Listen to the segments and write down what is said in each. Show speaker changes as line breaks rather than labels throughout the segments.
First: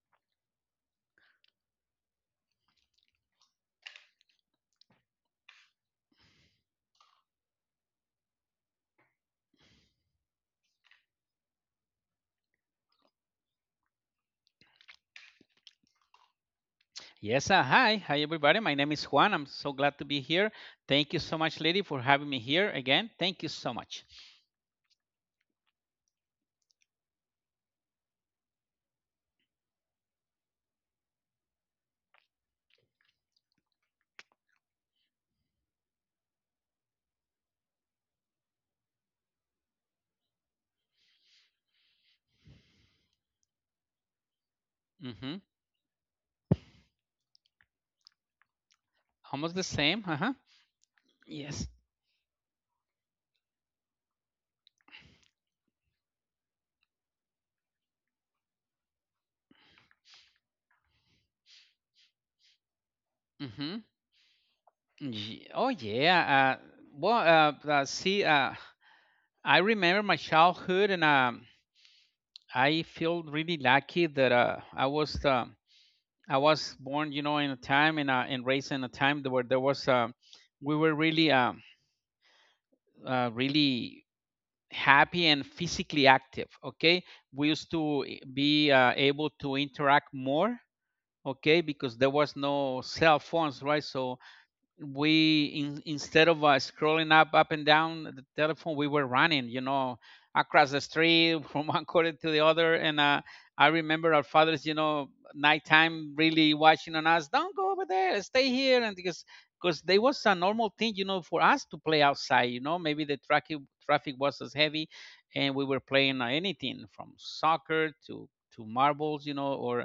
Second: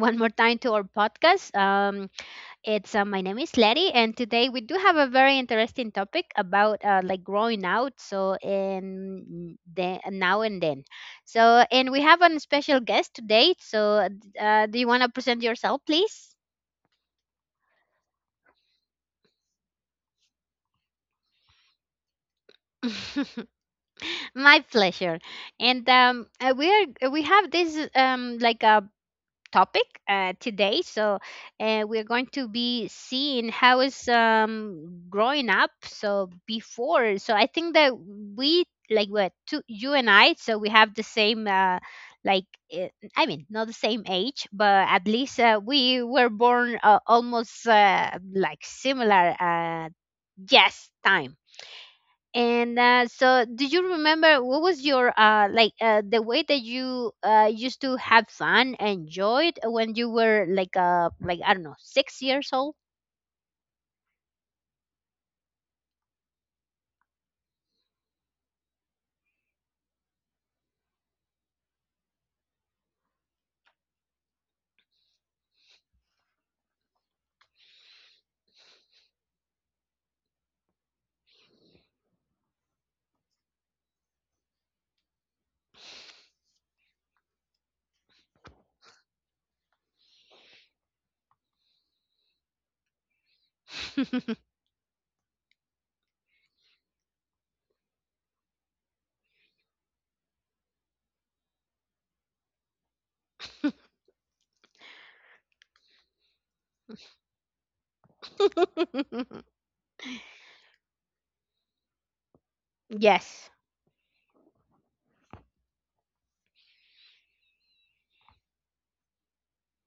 one more time to our podcast. It's My name is Letty, and today we do have a very interesting topic about like growing out. So in the now and then, so and we have a special guest today. So do you want to present yourself, please?
Yes, hi. Hi, everybody. My name is Juan. I'm so glad to be here. Thank you so much, lady, for having me here again. Thank you so much.
My pleasure. And we have this like a topic today. So we're going to be seeing how is growing up. So before, so I think that we like what two, you and I. So we have the same. Like eh, I mean not the same age, but at least
Hmm
we were born almost like similar,
Almost the same. Uh huh.
yes, time.
Yes.
And so, do you remember what was your like the way that you used to have fun and enjoyed when you were like I don't know 6 years old?
Mm-hmm. Oh, yeah. Uh, well, see, I remember my childhood, and I feel really lucky that I was born, in a time and raised in a time that where there was we were really really happy and physically active. Okay, we used to be able to interact more, okay, because there was no cell phones, right? So instead of scrolling up and down the telephone, we were running, you know, across the street from one corner to the other. And I remember our fathers, you know, nighttime really watching on us. Don't go over there, stay here. And because there was a normal thing, you know, for us to play outside, you know, maybe the
Yes.
traffic was as heavy. And we were playing anything from soccer to marbles, you know, or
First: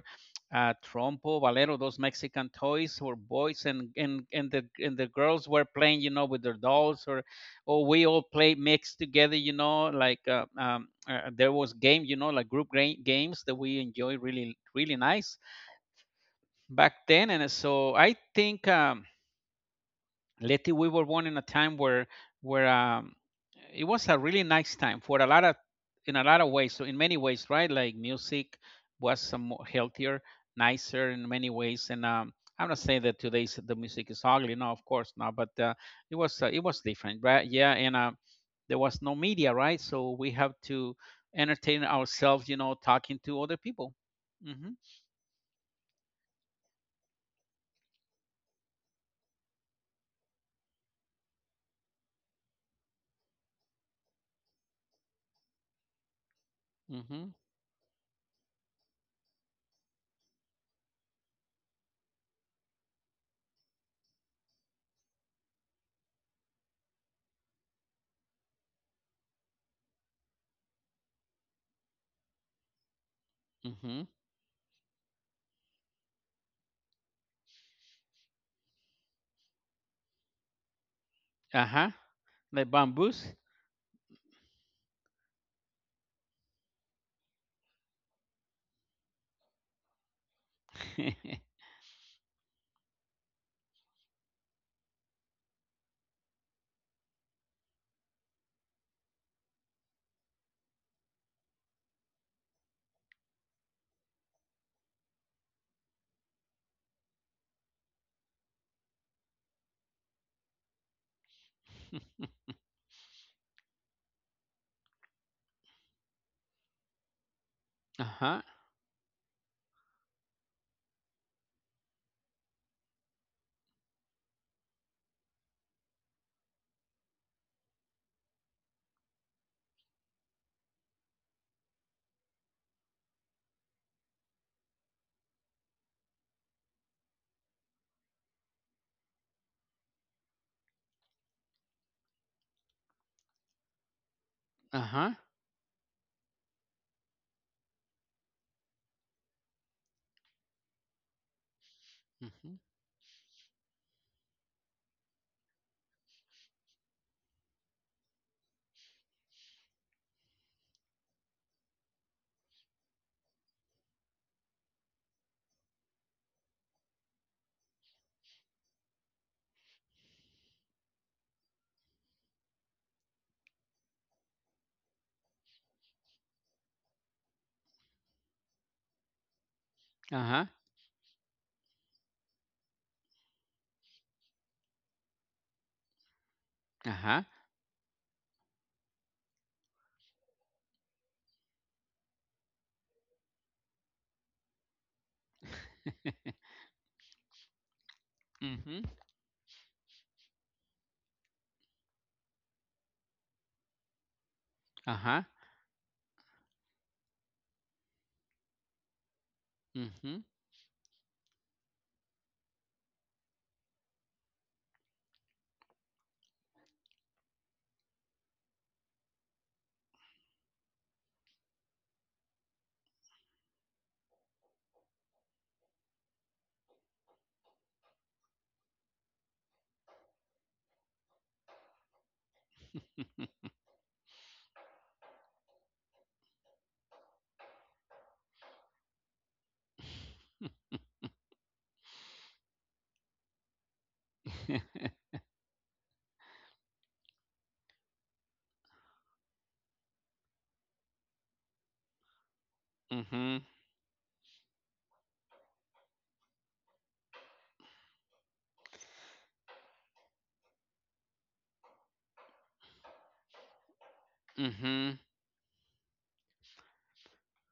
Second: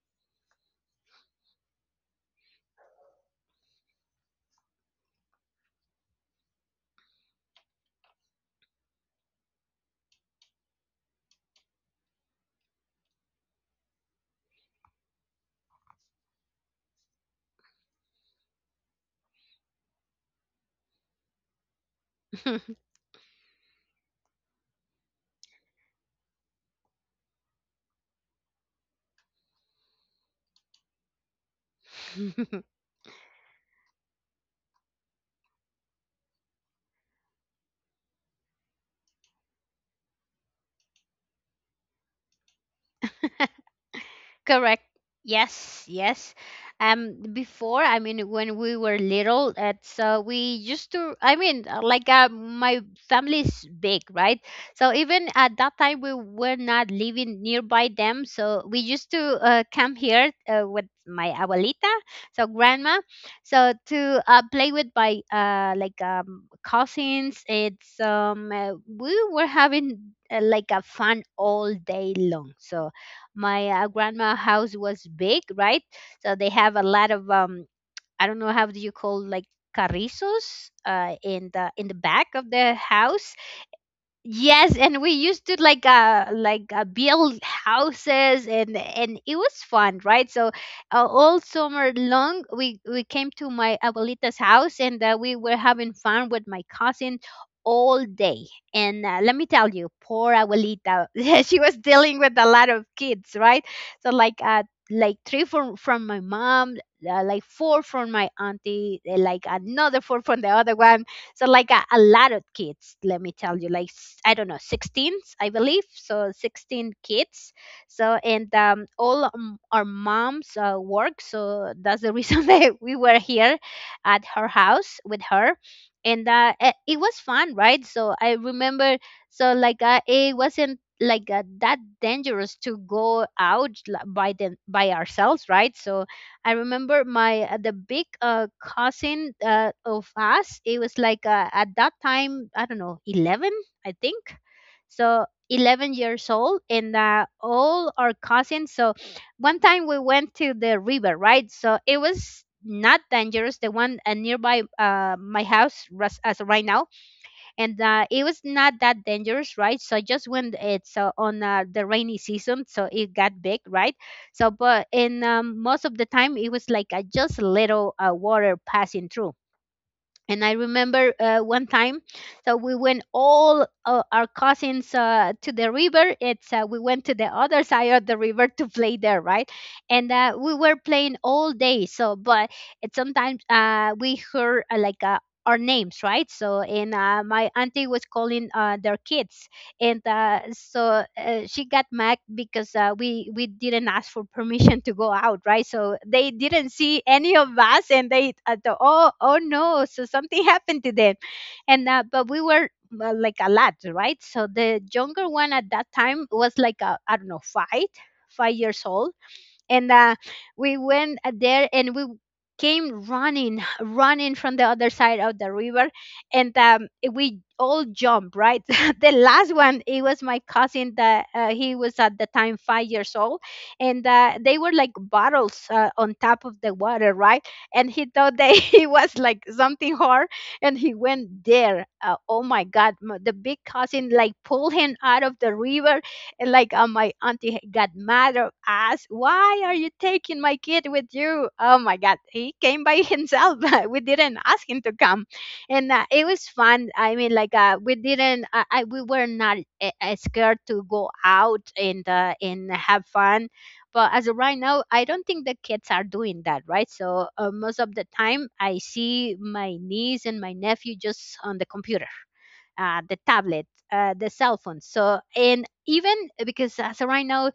trompo, valero, those Mexican toys for boys, and the girls were playing, you know, with their dolls, or we all play mixed together, you know, like there was game, you know, like games that we enjoy really really nice back then. And so I think. Letty, we were born in a time where where um, it was a really nice time for a lot of in a lot of ways. So in many ways, right? Like music was some more healthier, nicer in many ways. And I'm not saying that today's the music is ugly. No, of course not. But it was different, right? Yeah, and there was no media, right? So we have to entertain ourselves, you know, talking to other people. Mm-hmm.
Correct. Yes, yes. Before, I mean, when we were little, it's we used to. I mean, like my family's big, right? So even at that time, we were not
Mm-hmm.
living nearby them. So we used to come here with my abuelita, so grandma, so to play with my like cousins. It's We were having like a fun all day long. So my
Mm-hmm.
grandma house was big, right? So they have a lot of I don't know how do you call like carrizos in the
Uh-huh.
back of the
Like
house.
bamboos.
Yes, and we used to like build houses, and it was fun, right? So all summer long we came to my abuelita's house, and we were having fun with my cousin all day. And let me tell you, poor abuelita, she was dealing with a lot of kids, right? So like three from my mom, like four from my auntie, like another four from the other one, so like a lot of kids, let me tell you, like, I don't know, 16, I believe so, 16 kids. So,
Uh-huh.
and all our moms work, so that's the reason that we were here at her house with her. And it was fun, right? So I remember, so like, it wasn't like that dangerous to go out, like, by them, by ourselves, right? So I remember my the big, cousin of us. It was like, at that time, I don't know, 11, I think
Uh-huh.
so. 11 years old, and all our cousins. So one time we went to the river, right? So it was
Mhm.
not dangerous, the one nearby my house. As right now, and it was not that dangerous, right? So just when it's on the rainy season, so it got big, right? So, but in most of the time, it was like just a little water passing through. And I remember one time, so we went all our cousins to the river. It's We went to the other side of the river to play there, right? And
Uh-huh.
we were playing all day. So, but it sometimes we heard like our names, right? So, and
Uh-huh.
my auntie was calling their kids, and so she got mad because we didn't ask for permission to go out, right? So they didn't see any of us, and they thought,
Mhm.
oh no, so something happened to them. And but we were like a lot, right? So the
Uh-huh.
younger one at that time was like I don't know, five years old. And
Mhm.
we went there, and we came running from the other side of the river. And we all jumped, right? The last one, it was my cousin that he was at the time 5 years old. And they were like bottles on top of the water, right? And he thought that he was like something hard. And he went there, oh my God, the big cousin like pulled him out of the river. And like my auntie got mad or asked, "Why are you taking my kid with you?" Oh my God, he came by himself. We didn't ask him to come, and it was fun. I mean, like we didn't, I, we were not scared to go out and have
Mhm.
fun. But as of right now, I don't think the kids are doing that, right? So most of the time, I see my niece and my nephew just on the computer, the tablet, the cell phone.
Mhm.
So, and even because as of right now,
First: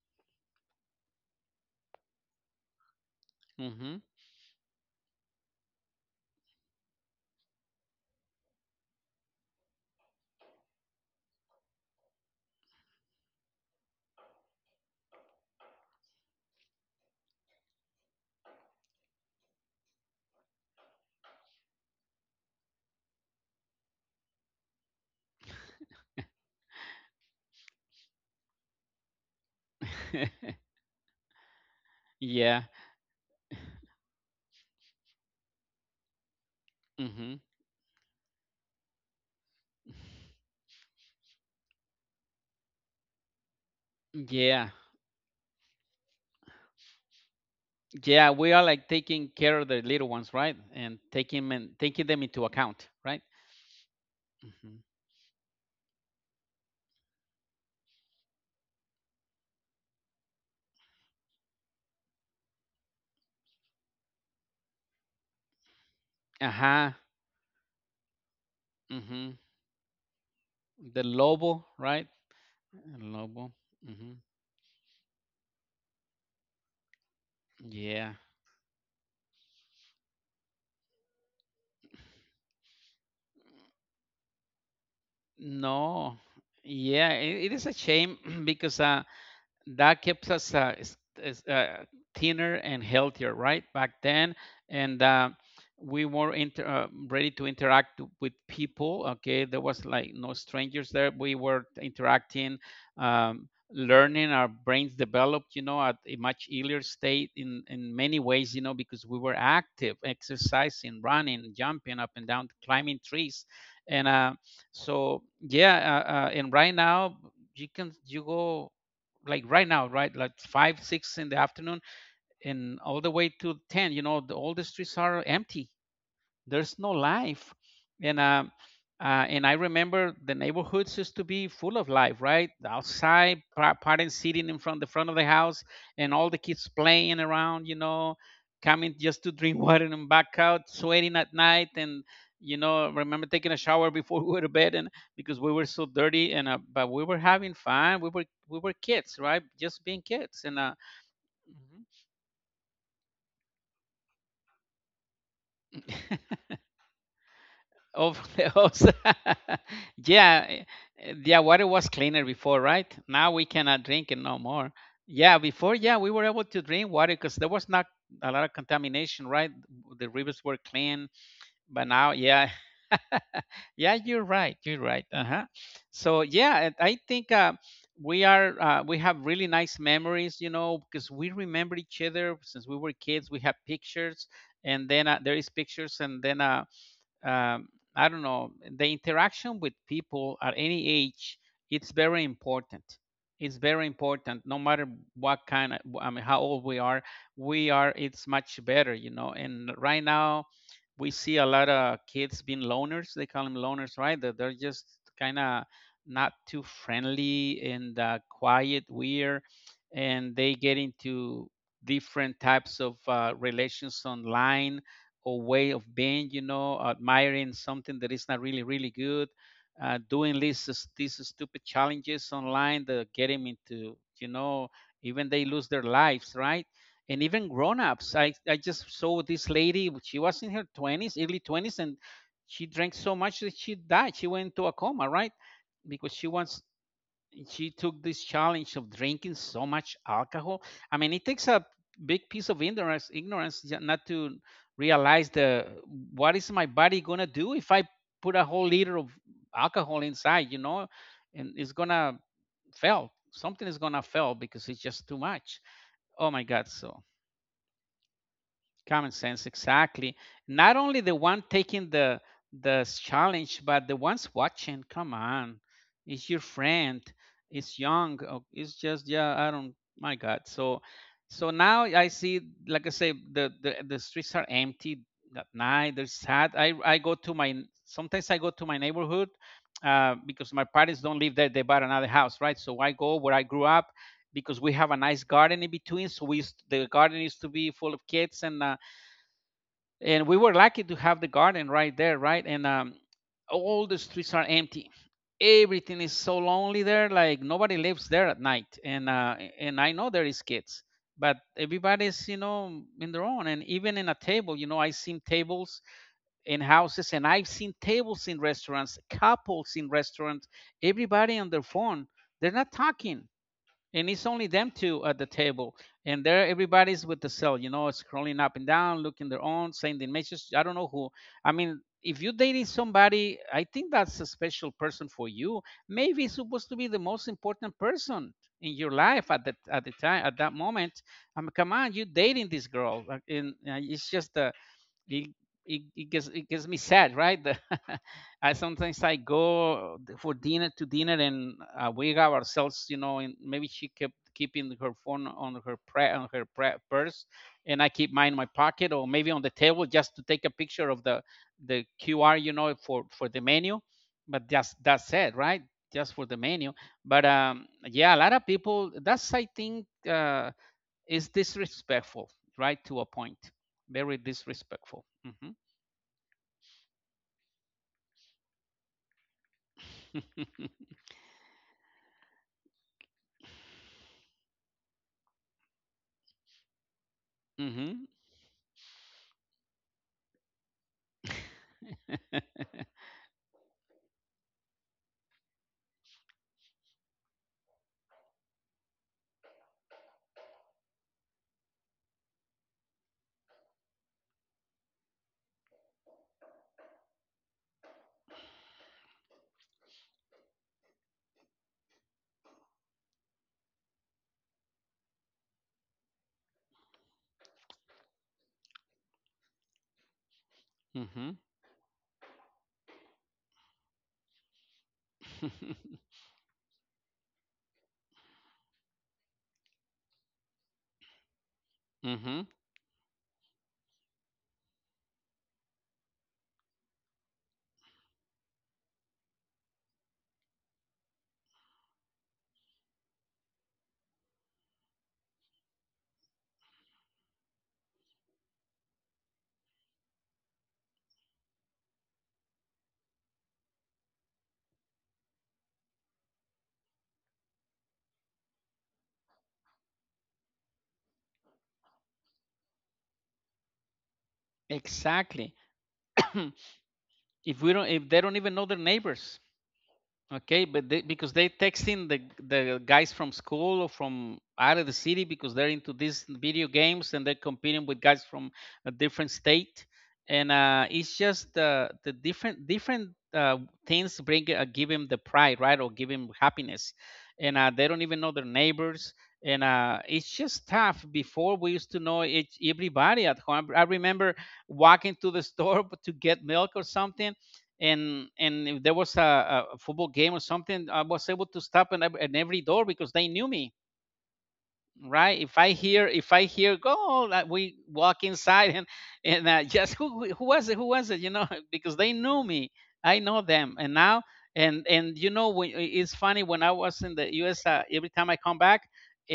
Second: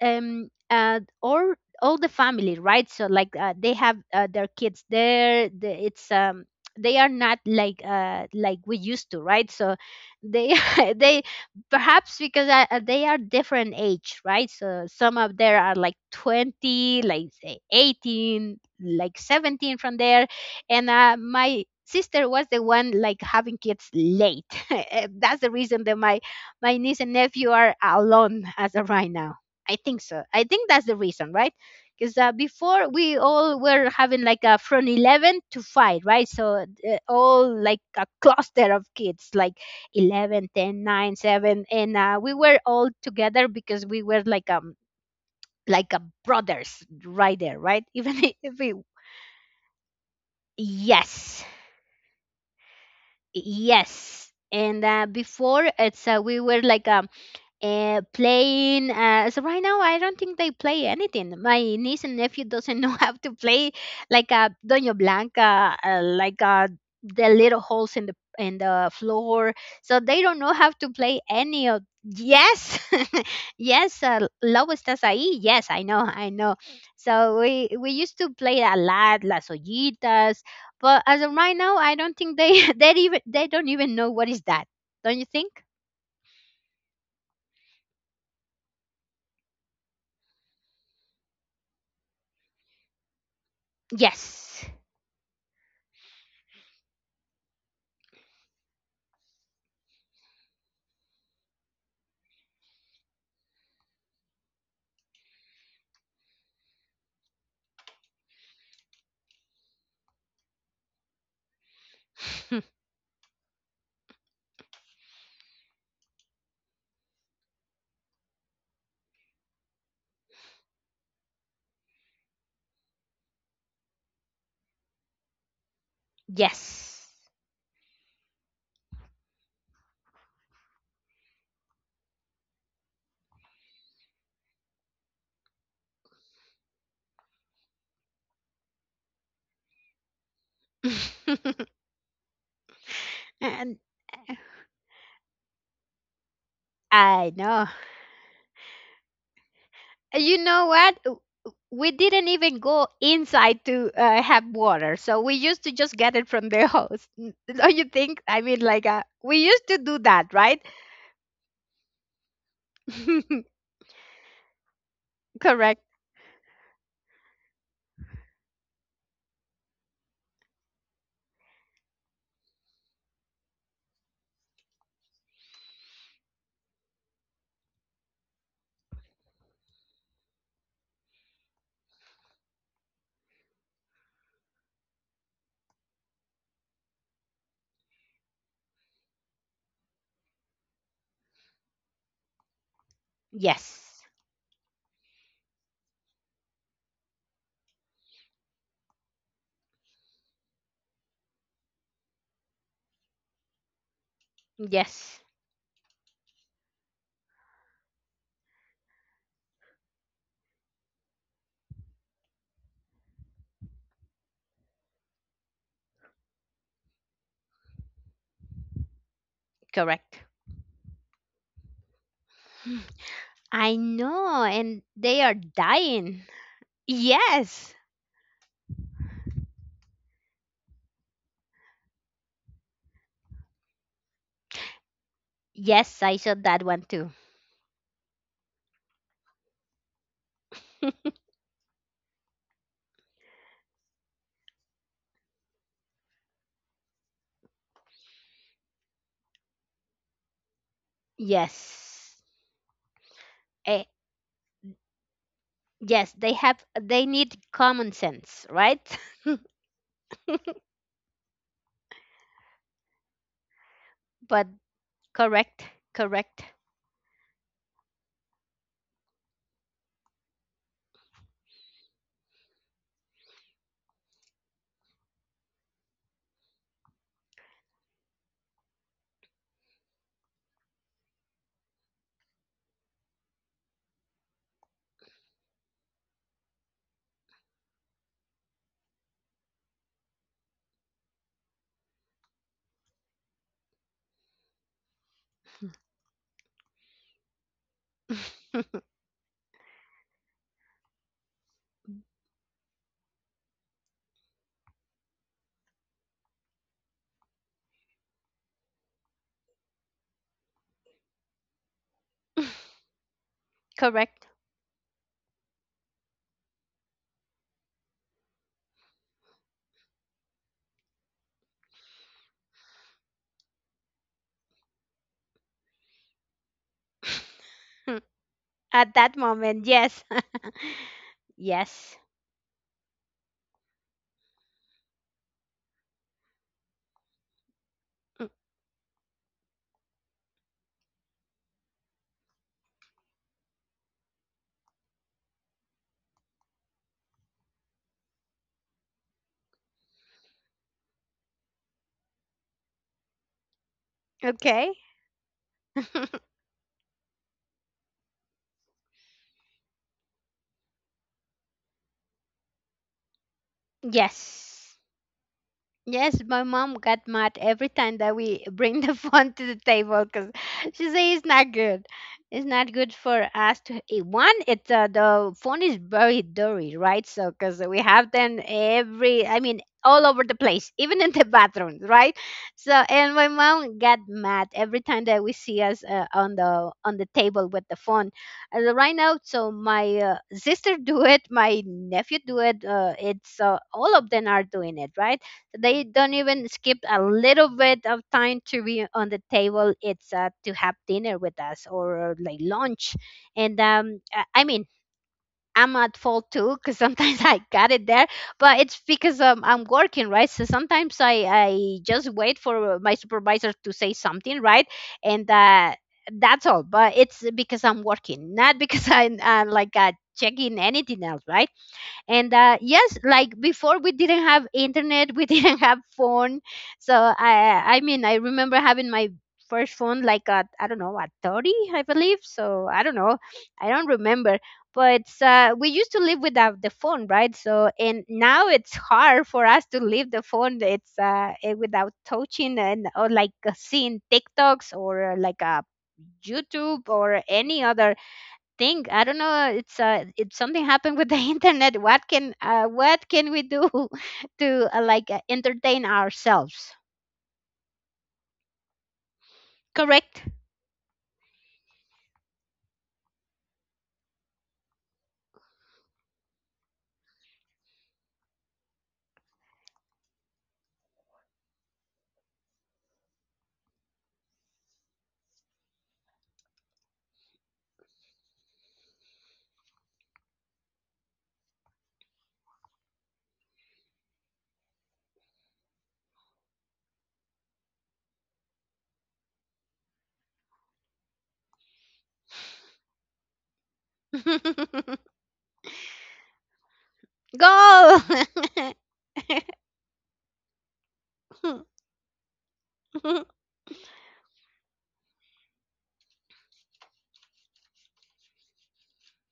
or all the family, right? So like, they have
Mhm.
their kids there, the, it's they are not like like we used to, right? So they they, perhaps because they are different age, right? So some of there are like 20, like say 18, like 17 from there. And my sister was the one like having kids late. That's the reason that my niece and nephew are alone as of right now. I think so. I think that's the reason, right? Because
Yeah.
before we all were having, like, from 11 to 5, right? So
Mhm.
all like a cluster of kids, like 11, 10, nine, 7. And we were all together because we were
Yeah.
like a brothers right there, right? Even
Yeah, we
if
are
we,
like taking care of the little ones, right? And
yes,
taking them into account, right?
yes.
Mhm.
And before, it's we were like playing. So right now, I don't think they play anything. My niece and nephew doesn't know how to play like a Doña Blanca, like
Uh-huh.
the little holes in the
Mhm.
floor. So they don't know how to
The
play
lobo,
any of.
right?
Yes,
Lobo.
yes,
Mhm.
Lobo estás ahí. Yes, I know, I know. So we
Yeah.
used to play a lot, las ollitas. But as of right now, I don't think they they even, they don't even know what is that. Don't you think?
No. Yeah, it is a shame because that keeps us is, uh, thinner and healthier, right? Back then,
Yes.
and we were ready to interact with people. Okay, there was like no strangers there. We were interacting, learning. Our brains developed, you know, at a much earlier state in many ways, you know, because we were active, exercising, running, jumping up and down, climbing trees, and so yeah. And right now, you go like right now, right, like five, six in the afternoon, and all the way to ten. You know, all the streets are empty. There's
Yes.
no life. And and I remember the neighborhoods used to be full of life, right? Outside, parents sitting in front the front of the house, and all the kids playing around, you know, coming just to drink water and back out, sweating at night, and you know, remember taking
And
a shower before we were to bed, and because we were so dirty. And but
I
we were
know.
having fun. We were kids, right? Just being
You know
kids. And
what? We didn't even go inside to have water. So we used to just get it
Mhm.
from the hose. Don't you think? I
Of
mean,
the
like,
hose,
we used to do that, right?
yeah, yeah, water was cleaner before, right? Now we cannot drink it no more. Yeah,
Correct.
before, yeah, we were able to drink water because there was not a lot of contamination, right? The rivers were clean, but now, yeah, yeah, you're right, you're right. Uh huh. So yeah, and I think we have really nice memories, you know, because we remember each other since we were kids. We have pictures, and then there is pictures. And then um, I don't know, the interaction with people at any age, it's very important. It's very
Yes.
important, no matter what kind of, I mean, how old we are, it's much better, you know. And right now, we see a lot of kids being loners. They call them loners, right? That they're just
Yes.
kind of not too friendly and quiet, weird, and they get into different types of relations online or way of being, you know, admiring something that is not really, really good,
Correct.
doing these stupid challenges online that get them
I
into, you
know.
know,
And they
even
are
they lose their
dying.
lives, right? And even
Yes.
grown-ups. I just saw this lady, she was in her 20s, early 20s, and she drank so much that she died. She went into a coma, right?
Yes,
Because
I saw that one too.
she took this challenge of drinking so much alcohol. I mean, it takes a big piece of not to realize the what is my body gonna do if I put a whole liter of alcohol inside, you know, and it's gonna
Yes.
fail. Something is gonna fail because it's just too much.
Yes,
Oh my God! So
they need common sense, right?
common sense, exactly. Not only the one taking the challenge, but the ones
But
watching. Come on,
correct,
it's your
correct.
friend. It's young. Oh, It's just yeah. I don't. My God. So, now I see. Like I say, the streets are empty at night. They're sad. I go to my Sometimes I go to my neighborhood because my parents don't live there. They bought another house, right? So I go where I grew up because we have a nice garden in between. So the garden used to be full of kids. And we were lucky to have the garden right there, right? And all the streets are empty, everything is so lonely there, like nobody lives there at night. And and I know there is kids, but everybody's, you know, in their own. And even in a table, you know, I seen tables in houses, and I've seen tables in restaurants, couples in restaurants, everybody on their phone, they're not talking, and it's
Correct.
only them two at the table. And there everybody's with the cell, you know, scrolling up and down, looking their own, sending messages, I don't know who. I mean, if you're dating somebody, I think that's a special person for you, maybe it's supposed to be the most important person in your
At that
life at that
moment,
at the
yes.
time at that moment. I mean come on,
Yes.
you're dating this girl, like, and it's just a it, it gets me sad, right?
Mm,
I sometimes I go for dinner to dinner. And we have ourselves, you know, and maybe she kept keeping her phone on her purse, and I keep mine in my pocket or maybe on the table just to take a picture of the QR, you know, for the menu. But
okay.
just that's it, right? Just for the menu. But yeah, a lot of people. That's I think is disrespectful, right, to a point. Very
Yes.
disrespectful. Hmm
Yes, my mom got mad every time that we bring the phone to the table because she says it's not good. It's not good for us to, one. It's The phone is very dirty, right? So because
hmm
we
hmm
have them every, I mean, all over the place, even in the bathrooms, right? So, and my mom got mad every time that we see us on the table with the phone. As of right now, so my sister do it, my nephew do it. It's All of them are doing it, right? They don't even skip a little bit of time to be on the table, it's to have dinner with us or like lunch. And I mean, I'm at fault too because sometimes I got it there. But it's because I'm working, right? So sometimes i
hmm
i just wait for my supervisor to say something, right? And that's all, but it's because I'm working, not because I like, checking anything else, right? And yes, like, before we didn't have internet, we didn't have phone. So I mean, I remember having my first phone, like at, I don't know, at 30, I believe so. I don't know, I don't remember. But we used to live without the phone, right? So, and now it's hard for us to leave the phone. Without touching and, or like seeing tiktoks or like youtube or any other thing, I don't know. It's something happened with the internet. What can we do to like
Exactly.
entertain ourselves?
If we don't, if they don't even know their neighbors.
Correct.
Okay, but they, because they texting the guys from school or from out of the city because they're into these video games and they're competing with guys from a different state, and it's just the different things bring give him the pride, right, or give him happiness, and they don't even know their neighbors, and it's just tough. Before we used to know each, everybody at home. I remember walking to the store to get milk or something. And if there was a football game or something, I was able to stop in every door because they knew me, right? If I hear, go, like we
Go.
walk inside and just who was it? Who was it? You know, because they knew me, I know them, and now and you know, it's funny when I was in the U.S. Every time I come back.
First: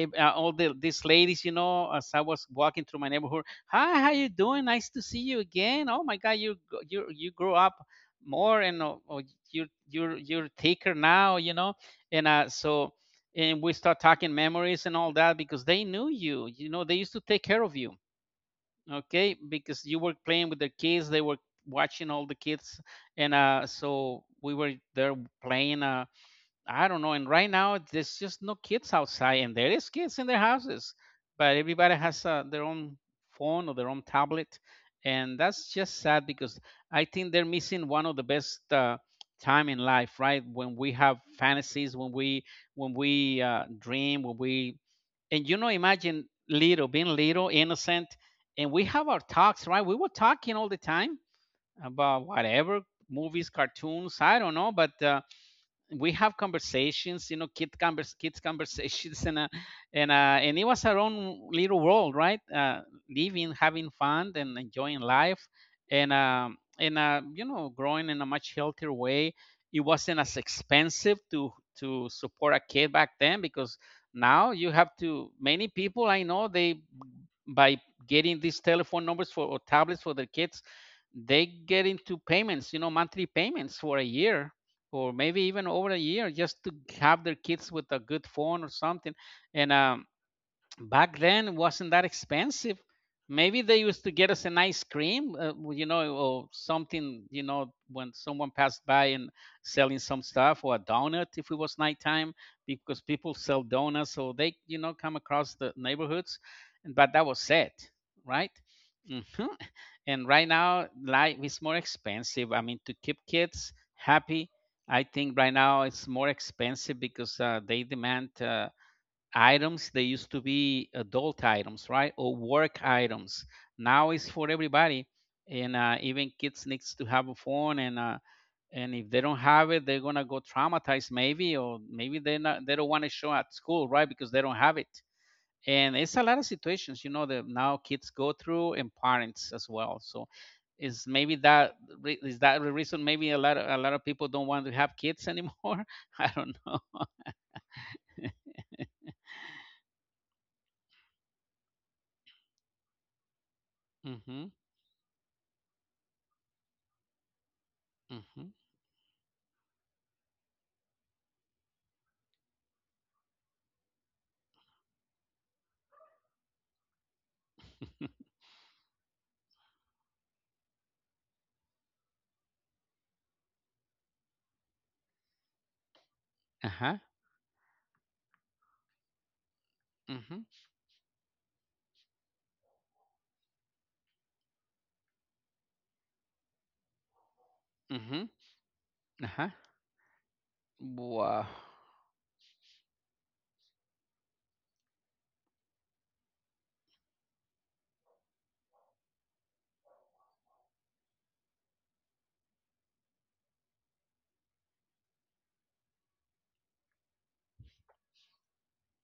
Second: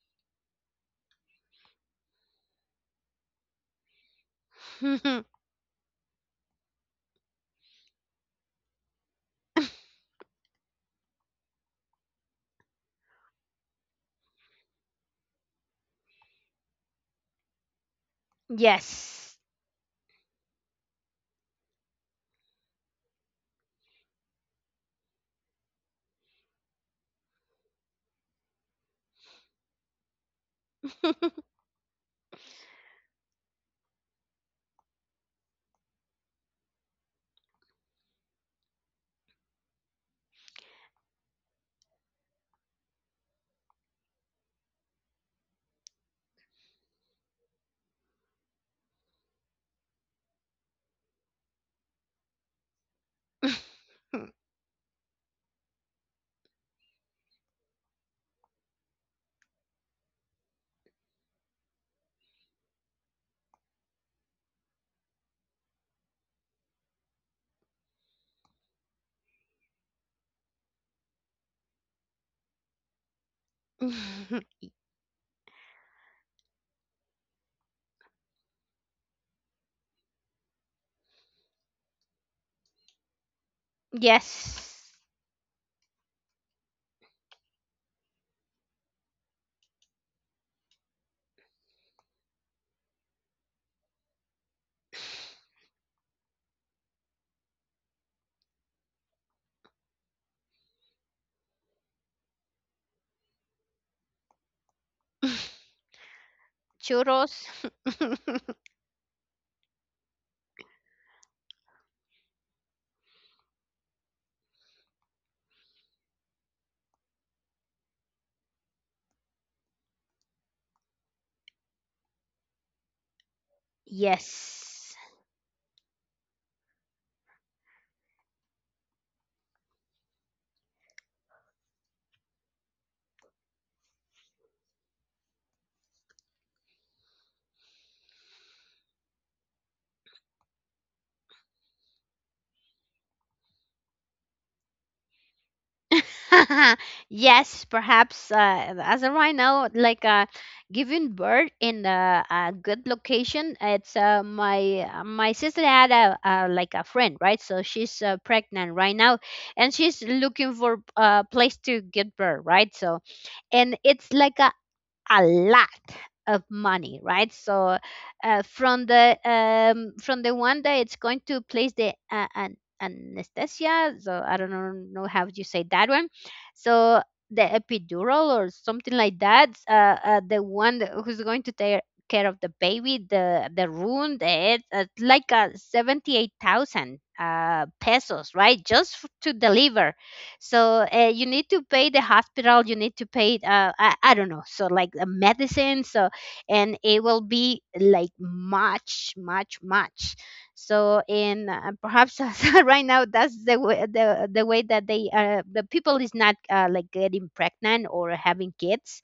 All these ladies, you know, as I was walking through my neighborhood, hi, how you doing? Nice to see you again. Oh my God, you you grew up more, and you're thicker now, you know, and so and we start talking memories and all that because they knew you, you know, they used to take care of you,
Yes.
okay, because you were playing with the kids, they were watching all the kids. And so we were there playing I don't know. And right now, there's just no kids outside, and there is kids in their houses, but everybody has their own phone or their own tablet, and that's just sad because I think they're missing one of the best time in life, right? When we have fantasies, when we dream, when we and you know, imagine little being little, innocent, and we have our talks, right? We were talking all the time about whatever movies, cartoons, I don't know, but. We have conversations, kids conversations, and uh, and it was our own little world, right? Living, having fun, and enjoying life, and growing in a much healthier way. It wasn't as expensive to support a kid back then because now you have to. Many people I know, they, by getting these telephone numbers for or tablets for their kids, they get into payments, monthly payments for a year
Yes.
or maybe even over a year just to have their kids with a good phone or something, and back then it wasn't that expensive. Maybe they used to get us an ice cream, or something, when someone passed by and selling some stuff, or a donut if it was nighttime because people sell donuts, so they, come across the neighborhoods, and but that
Churros.
was it. Right. Hmm. And right now, life is more expensive. I mean, to keep kids happy, I think right now it's more expensive because they demand items. They used to be adult items, right? Or work items. Now it's for
Yes.
everybody. And even kids needs to have a phone, and if they don't have it, they're gonna go traumatized maybe, or maybe they don't want to show at school, right? Because they don't have it, and it's a lot of situations, that now kids go through, and parents as well. So is maybe is that the reason maybe a lot of people don't want to have kids anymore? I don't know.
Yes, perhaps as of right now, like, giving birth in a good location. It's
Mm-hmm.
my my sister had a like a friend, right? So she's
Mm-hmm.
pregnant right now, and she's looking for a place to give birth, right? So and it's like a lot of money, right? So from the one that it's going to place the an anesthesia, so I don't know how you say that one.
Uh-huh.
So the epidural or something like that,
Mm-hmm.
the one who's going to take care of the baby, the room, the head, 78,000
Mm-hmm.
pesos, right? Just to
Uh-huh.
deliver. So you
Wow.
need to pay the hospital, you need to pay I don't know, so like the medicine. So and it will be like much, much, much. So in perhaps right now that's the way the way that they the people is not like getting pregnant or having kids.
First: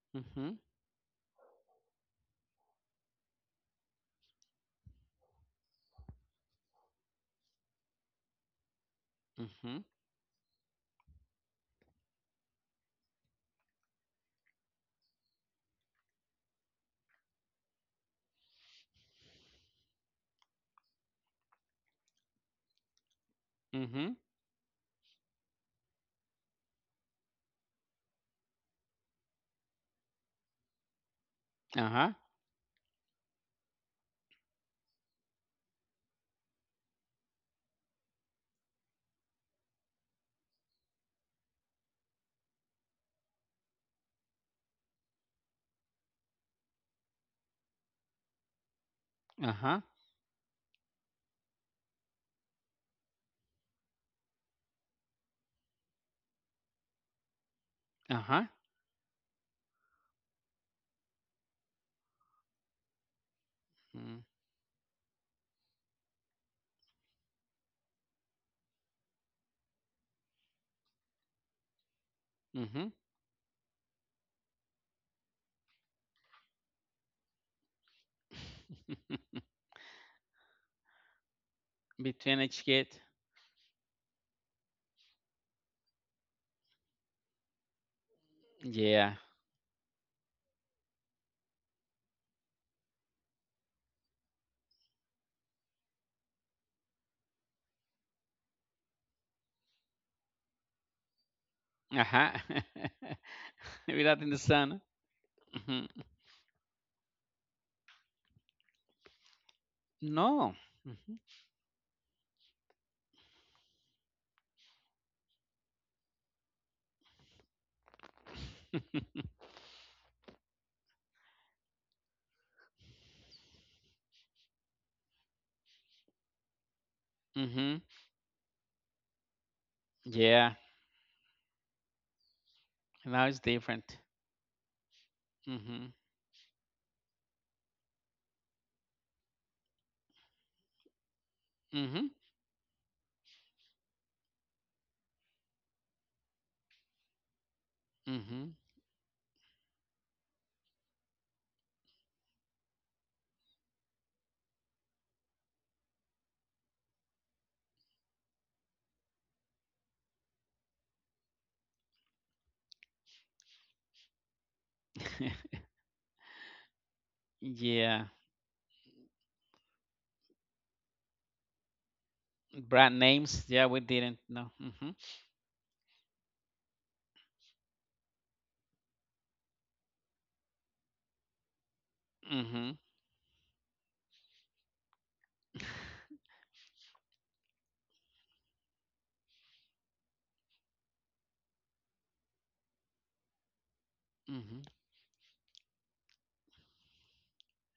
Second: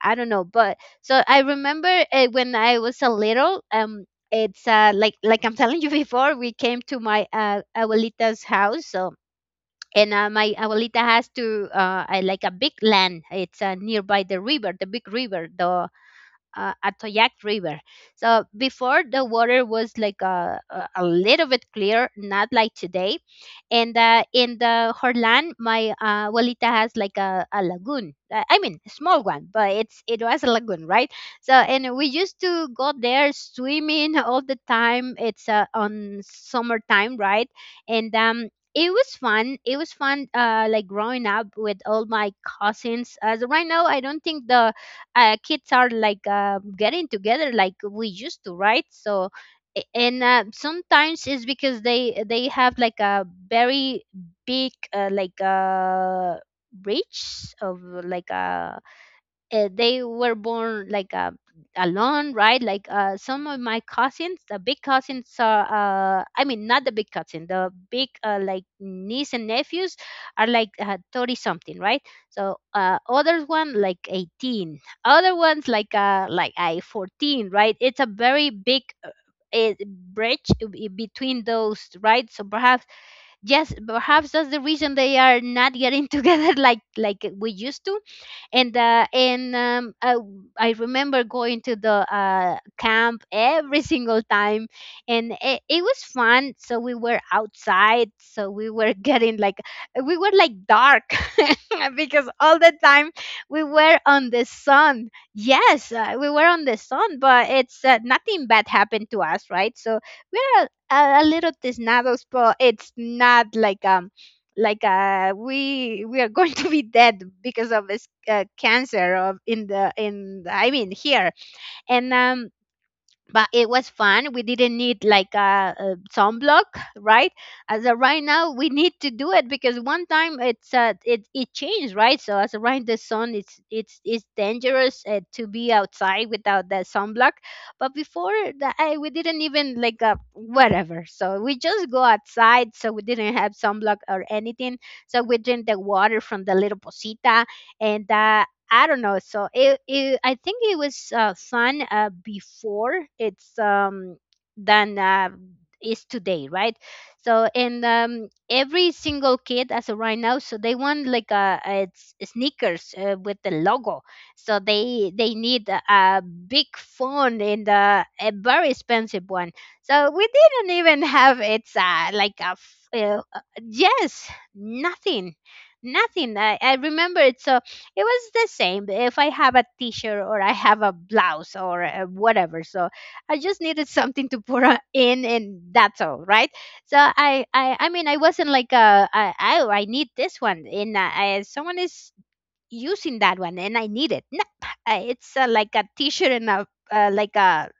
I don't know,
Mm-hmm.
but so I remember when I was a little, it's like I'm telling you, before we came to my abuelita's house. So
Mm-hmm.
and my abuelita has to like a big land. It's nearby the river, the big river, the Atoyac River. So before the water was like a little bit clear, not like today. And
Mm-hmm.
in the Horlan, my abuelita has like a lagoon. I mean, a small one, but it was a lagoon, right? So and we
Uh-huh.
used to go there swimming all the time. It's on summertime, right? And it was fun. It was fun, like growing up with all my cousins. As right now, I don't think the kids are like getting together like we used to, right? So
Uh-huh.
and sometimes it's because they have like a very big reach of, like
Uh-huh.
they were born like alone, right? Like some of my cousins, the big cousins are, I mean, not the big cousin, the big like niece and nephews are like 30 something, right? So
Mm-hmm.
other one like 18, other ones like I 14, right? It's a very big bridge between those, right?
Between
So
each
perhaps
kid.
yes, perhaps that's the reason they are not getting together like we used to. And
Yeah.
I remember going to the camp every single time, and it was fun. So we were outside, so we were getting like, we were like dark because
Uh-huh.
all the time we were
Without
on
in the
the
sun.
sun.
Mhm.
Yes, we were on the sun, but it's nothing bad happened to us, right? So
No.
we're
Mm-hmm.
a little tisnados, but it's not like like we are going to be dead because of this cancer of in the, I mean here. And but it was fun. We didn't need like a sunblock, right?
Mhm.
As of right now, we need to do it because one time
Yeah.
it's it it changed, right? So as of right, the
Now
sun
it's
it's
different.
it's it's dangerous to be
Mhm.
outside without that sunblock. But before that, we didn't even like whatever. So we just go
Mhm.
outside, so we didn't have sunblock or anything. So we drink the water from the little posita, and
Mhm.
I don't know. So it I think it was fun before it's than is today, right? So and every single kid as of right now, so they want like sneakers with the logo. So they need a big phone and
Yeah.
a very expensive one. So we didn't even have, it's
Brand names. Yeah, we didn't
yes,
know. Mhm.
nothing nothing. I remember it, it was the same if I have a t-shirt or I have a blouse or whatever.
Mhm.
So I just needed something to put in, and that's all, right? So I mean I wasn't like I need this one, and someone is using that one and I need it. No,
Mhm.
it's like a t-shirt and a like a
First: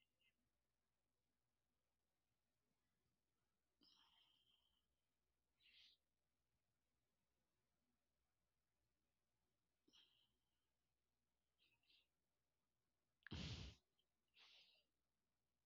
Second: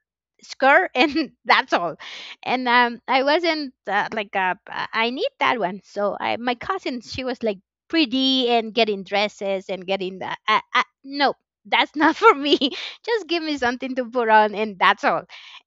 skirt and that's all. And I wasn't I need that one. So I my cousin, she was like pretty and getting dresses and getting that. No, that's not for me. Just give me something to put on and that's all.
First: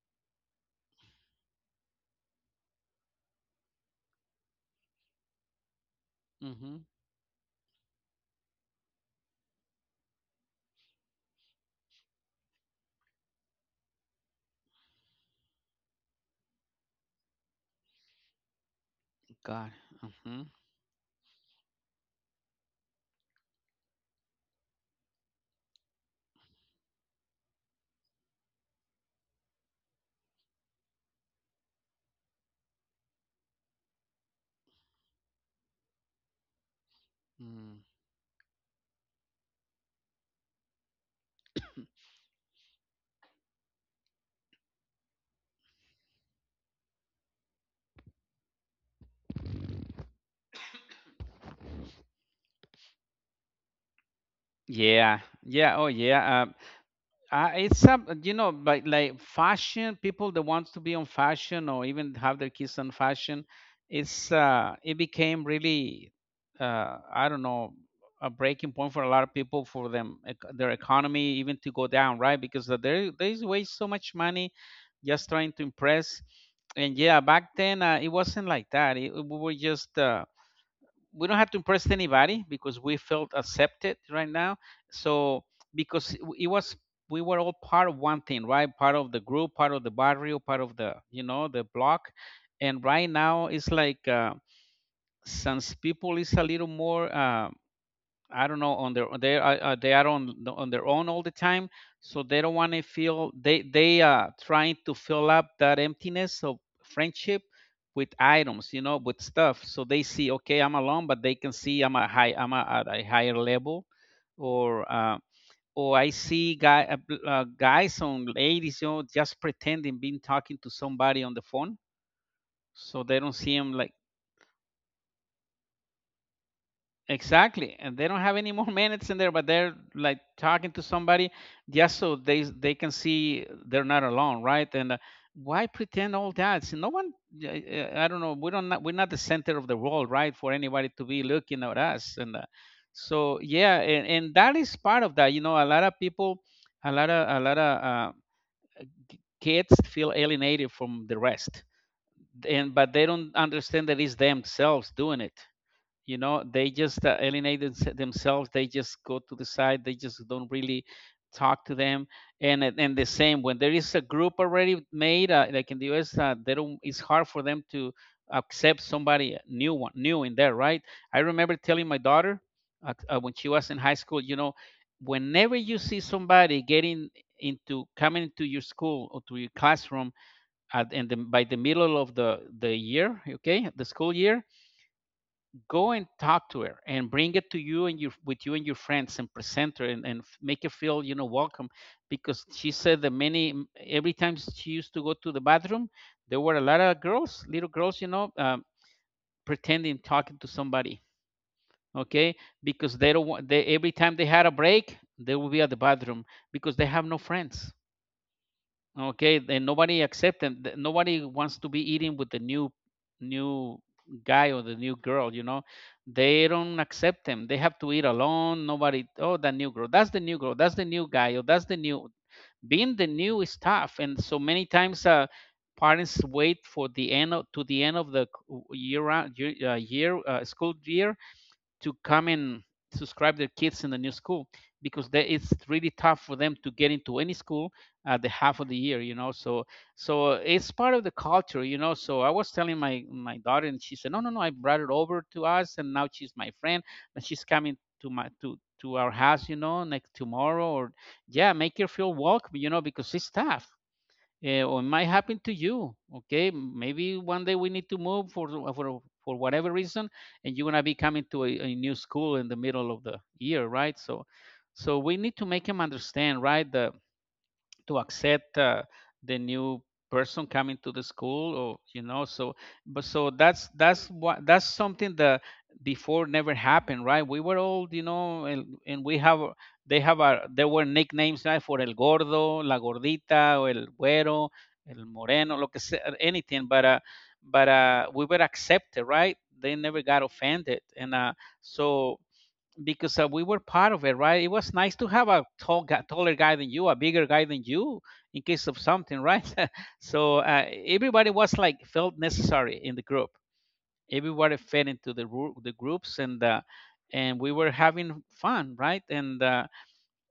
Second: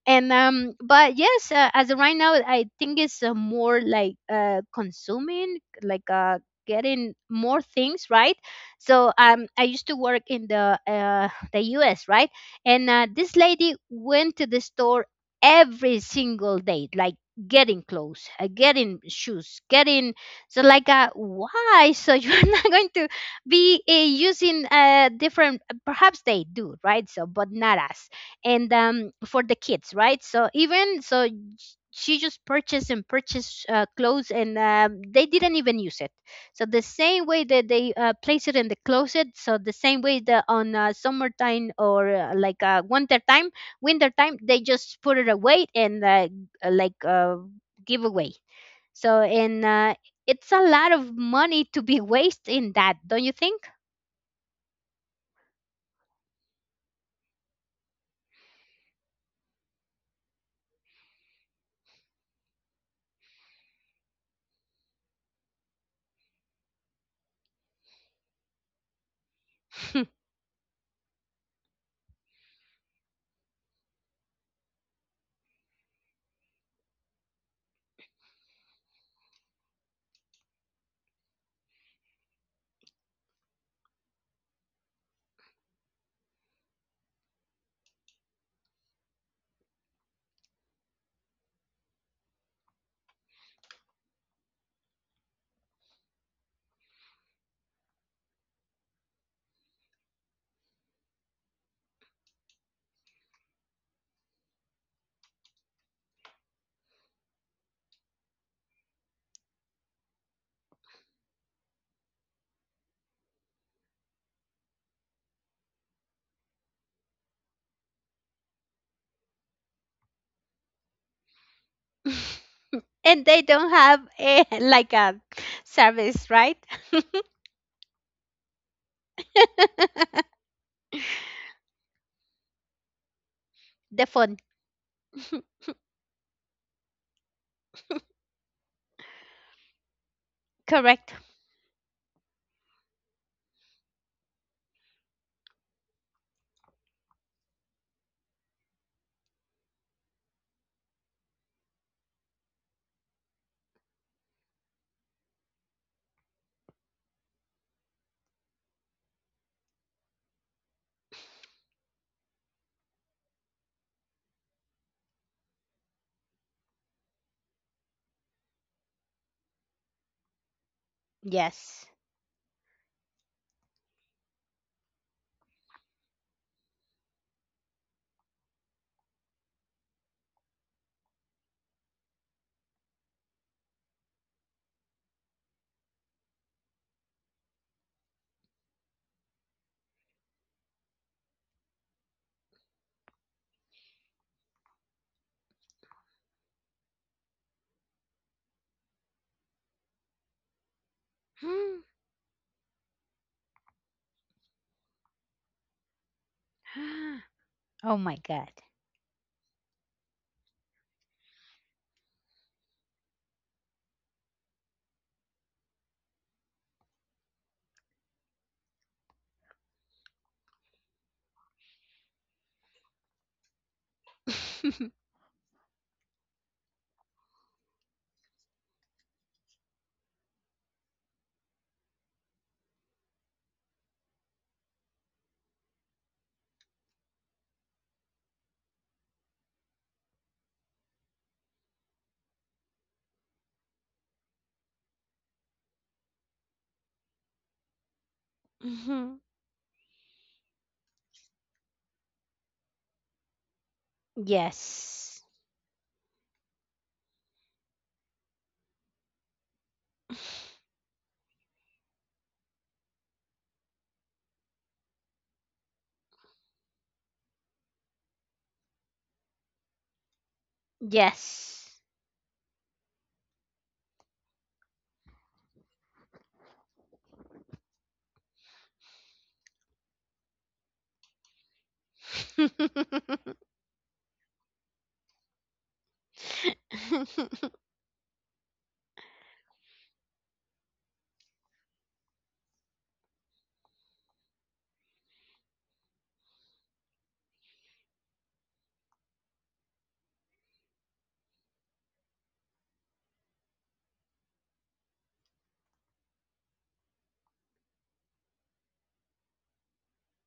And but yes, as of right now I think it's more like consuming, like
Mhm.
getting more things, right? So I used to work in the US, right? And this lady went to the store every single day, like getting clothes, getting shoes,
God.
getting.
Mhm.
So, like, why? So, you're not going to be using different. Perhaps they do, right? So, but not us. And for the kids, right? So, even so, she just purchased and purchased clothes, and they didn't even use it. So the same way that
Mm.
they place it in the closet, so the same way that on summertime or winter time, they just put it away and give away. So and it's a lot of money to be wasted in that, don't you think?
Yeah. Yeah. Oh, yeah. It's some, but like fashion, people that wants to be on fashion or even have their kids on fashion, it became really, I don't know, a breaking point for a lot of people, for them, their economy even to go down, right? Because there's waste so much money just trying to impress, and yeah, back then it wasn't like that. We were just, we don't have to impress anybody because we felt accepted right now. So because it was we were all part of one thing, right? Part of the group, part of the barrio, part of the, the block, and right now it's like, since people is a little more. I don't know, on their they are on their own all the time, so they don't want to feel, they are trying to fill up that emptiness of friendship with items, you know, with stuff. So they see, okay, I'm alone, but they can see I'm a, at a higher level, or uh, or I see guys on ladies, just pretending being talking to somebody on the phone, so they
And
don't
they
see
don't
him, like,
have a, like a service, right?
exactly, and they don't have any more minutes in there, but they're like talking to somebody just so they can see they're not
The phone,
alone, right? And Why pretend all that? See, no one, I don't know, we're not the center of the world, right? For anybody to
correct?
be looking at us, and so yeah, and that is part of that. You know, a lot of people, a lot of kids feel alienated from the rest, and but they don't understand that it's themselves doing it, they just alienate themselves, they just go to the side, they just don't really talk to them. And the same when there is a group already made, like in the US, they don't, it's hard for them to accept somebody new in there, right. I remember telling
Yes.
my daughter, when she was in high school, whenever you see somebody getting into coming into your school or to your classroom, by the middle of the year, okay, the school year, go and talk to her and bring it to you and you with you and your friends and present her, and make her feel, welcome, because she said that many every time she used to go to the bathroom there were a lot of girls little girls, pretending talking to somebody. Okay, because they don't want they, every time they had a break, they will be at the bathroom because they have no friends.
Oh my god.
Okay, then nobody accept them. Nobody wants to be eating with the new guy or the new girl, you know. They don't accept them. They have to eat alone. Nobody, oh, that new girl. That's the new girl. That's the new guy. Or that's the new. Being the new is tough. And so many times, parents wait for to the end of the c- year round, year, year school year to come and subscribe their kids in the new school because they, it's really tough for them to get into any school at the half of the year, so. So it's part of the culture, so I was telling my daughter, and she said, no, no, no, I brought it over to us, and now she's my friend, and she's coming to my to our
Mhm.
house, like tomorrow or, yeah, make her feel welcome, because it's tough. Or it might
Yes.
happen to you. Okay, maybe one day we need to move for for whatever reason, and you're gonna be coming to a new school in the middle of the year, right? So, we need to make them understand, right? The To accept the new person coming to the school, or,
Yes.
so. But so that's something that before never happened, right. We were old, and, we have, they have a there were nicknames, right, for el gordo, la gordita, or el güero, el moreno, lo que sea, anything, but we were accepted, right. They never got offended, and so, because we were part of it, right? It was nice to have a taller guy than you, a bigger guy than you, in case of something, right? So everybody was like felt necessary in the group. Everybody fed into the the groups, and we were having fun, right? And uh,